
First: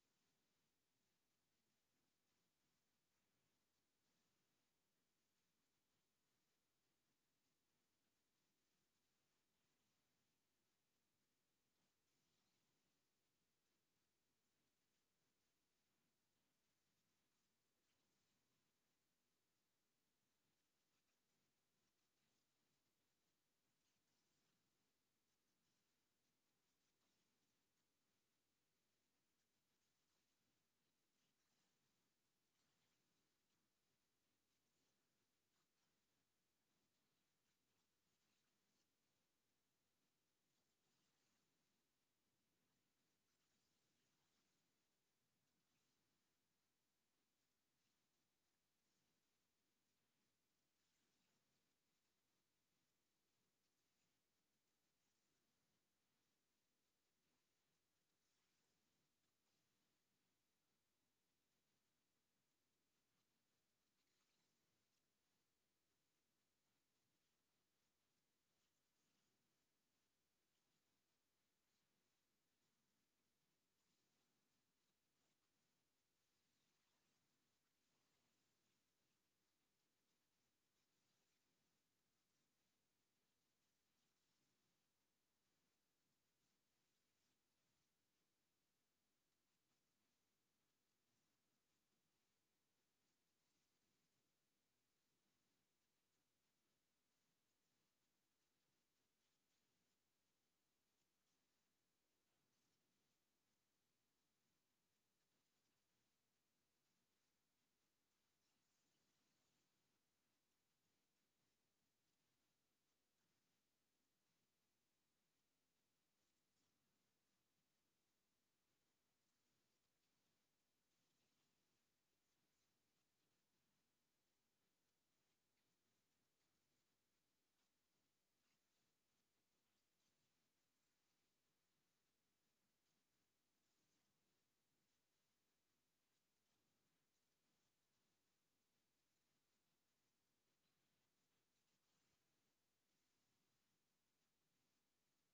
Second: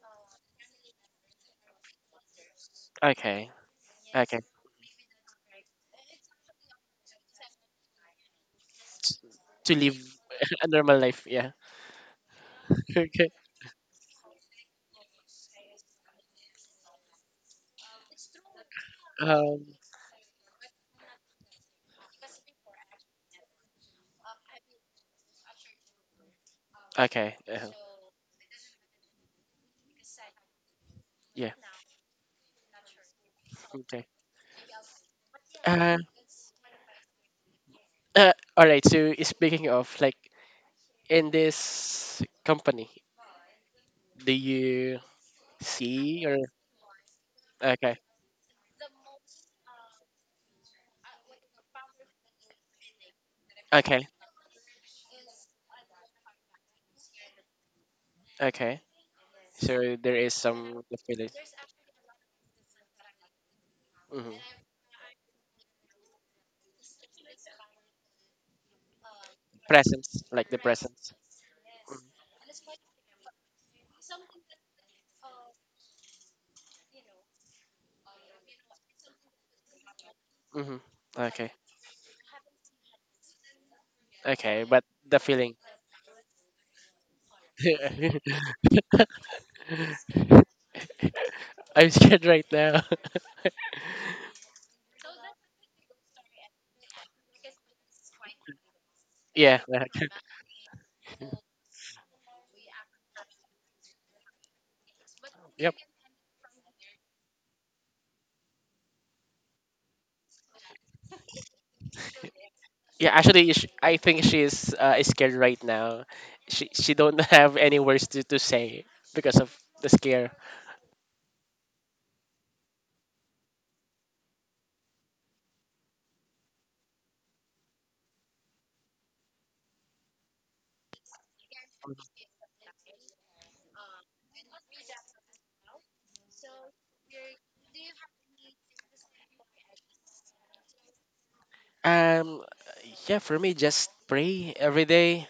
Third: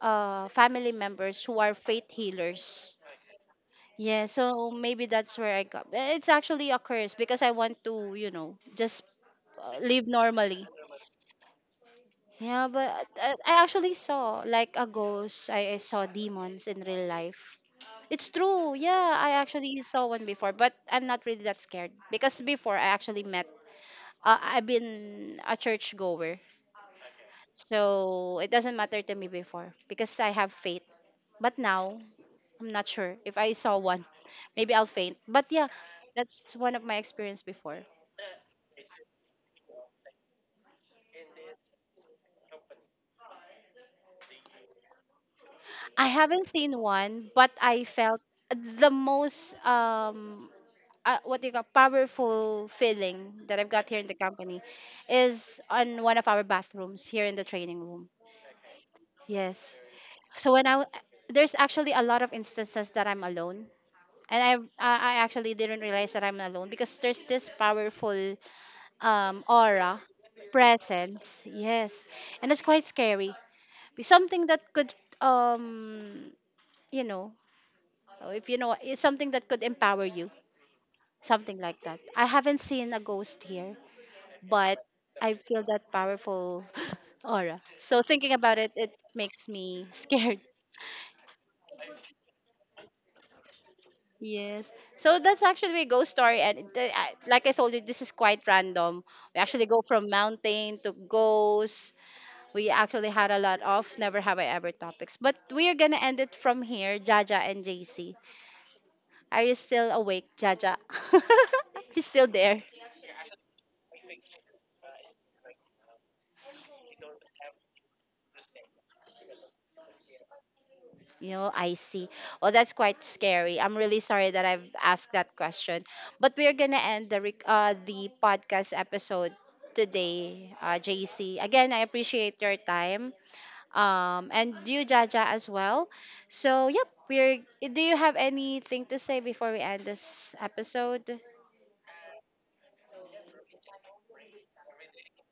[SPEAKER 1] family members who are faith healers.
[SPEAKER 2] Okay.
[SPEAKER 1] Yeah,
[SPEAKER 2] Okay.
[SPEAKER 1] so maybe that's where I got. It's actually a curse because I want to, just
[SPEAKER 2] To live
[SPEAKER 1] live normally.
[SPEAKER 2] a normal life. Yeah.
[SPEAKER 1] Yeah, but
[SPEAKER 2] Okay.
[SPEAKER 1] I actually saw like a ghost. I saw demons in real life. It's true. Yeah, I
[SPEAKER 2] Um.
[SPEAKER 1] actually saw one before, but I'm not really that scared because before I actually met. I've been a church goer,
[SPEAKER 2] Okay.
[SPEAKER 1] so it doesn't matter to me before because I have faith.
[SPEAKER 2] Yeah.
[SPEAKER 1] But now I'm not sure if I saw one.
[SPEAKER 2] Okay.
[SPEAKER 1] Maybe I'll faint. But yeah,
[SPEAKER 2] Uh,
[SPEAKER 1] that's one of my experience before.
[SPEAKER 2] All right. So speaking of like, in this company, do you
[SPEAKER 1] I
[SPEAKER 2] see or
[SPEAKER 1] haven't seen one, but I
[SPEAKER 2] okay?
[SPEAKER 1] felt the most, what do you call, powerful feeling that I've got here in
[SPEAKER 2] Okay.
[SPEAKER 1] the company is on one of our bathrooms here in the training room.
[SPEAKER 2] Okay.
[SPEAKER 1] Yes.
[SPEAKER 2] So there is
[SPEAKER 1] So when
[SPEAKER 2] some
[SPEAKER 1] I
[SPEAKER 2] the feeling,
[SPEAKER 1] there's actually a lot of instances that I'm alone. And
[SPEAKER 2] hmm
[SPEAKER 1] I actually didn't realize that I'm alone because there's this powerful, aura,
[SPEAKER 2] presence, like the presence.
[SPEAKER 1] presence, yes, and it's quite scary. Be Something that could, um, you know, if you know, it's something that could empower you,
[SPEAKER 2] Mm-hmm. Okay.
[SPEAKER 1] something like that. I haven't seen a ghost here,
[SPEAKER 2] Okay.
[SPEAKER 1] but
[SPEAKER 2] But the
[SPEAKER 1] I
[SPEAKER 2] feeling.
[SPEAKER 1] feel that powerful aura. So thinking about it, it makes me scared.
[SPEAKER 2] I'm scared right now.
[SPEAKER 1] Yes. So that's actually a ghost story, and like I told you, this is quite random. We
[SPEAKER 2] Yeah,
[SPEAKER 1] actually go from mountain to ghosts. We actually had a lot of never have I ever topics, but we are
[SPEAKER 2] yep.
[SPEAKER 1] gonna end it from here. Jaja and JC, are you still awake, Jaja? You still there?
[SPEAKER 2] Yeah. Actually, sh I think she's, scared right now. She don't have any words to say because of the scare.
[SPEAKER 1] You know, I see. Oh, that's quite scary. I'm really sorry that I've asked that question. But we're gonna end the the podcast episode today, JC. Again, I appreciate your time. And you, Jaja, as well. So, yep. We're. Do you have anything to say before we end this episode?
[SPEAKER 2] Um. Yeah. For me, just pray every day,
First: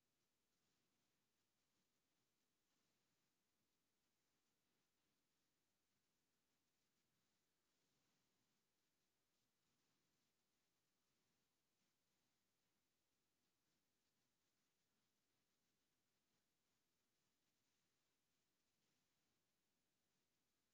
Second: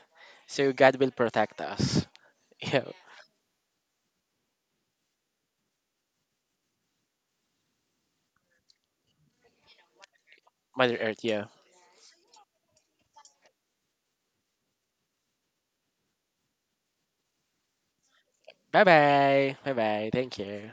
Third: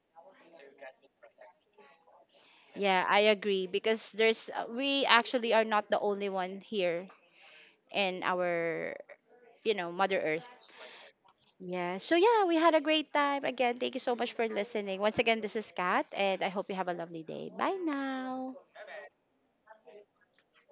[SPEAKER 2] so God will protect us. Yeah.
[SPEAKER 1] Yeah, I agree because there's we actually are not the only one here in our, Mother Earth.
[SPEAKER 2] Mother Earth. Yeah.
[SPEAKER 1] Yeah. So yeah, we had a great time. Again, thank you so much for listening. Once again, this is Kat, and I hope you have a lovely day. Bye now.
[SPEAKER 2] Bye bye. Bye bye. Thank you.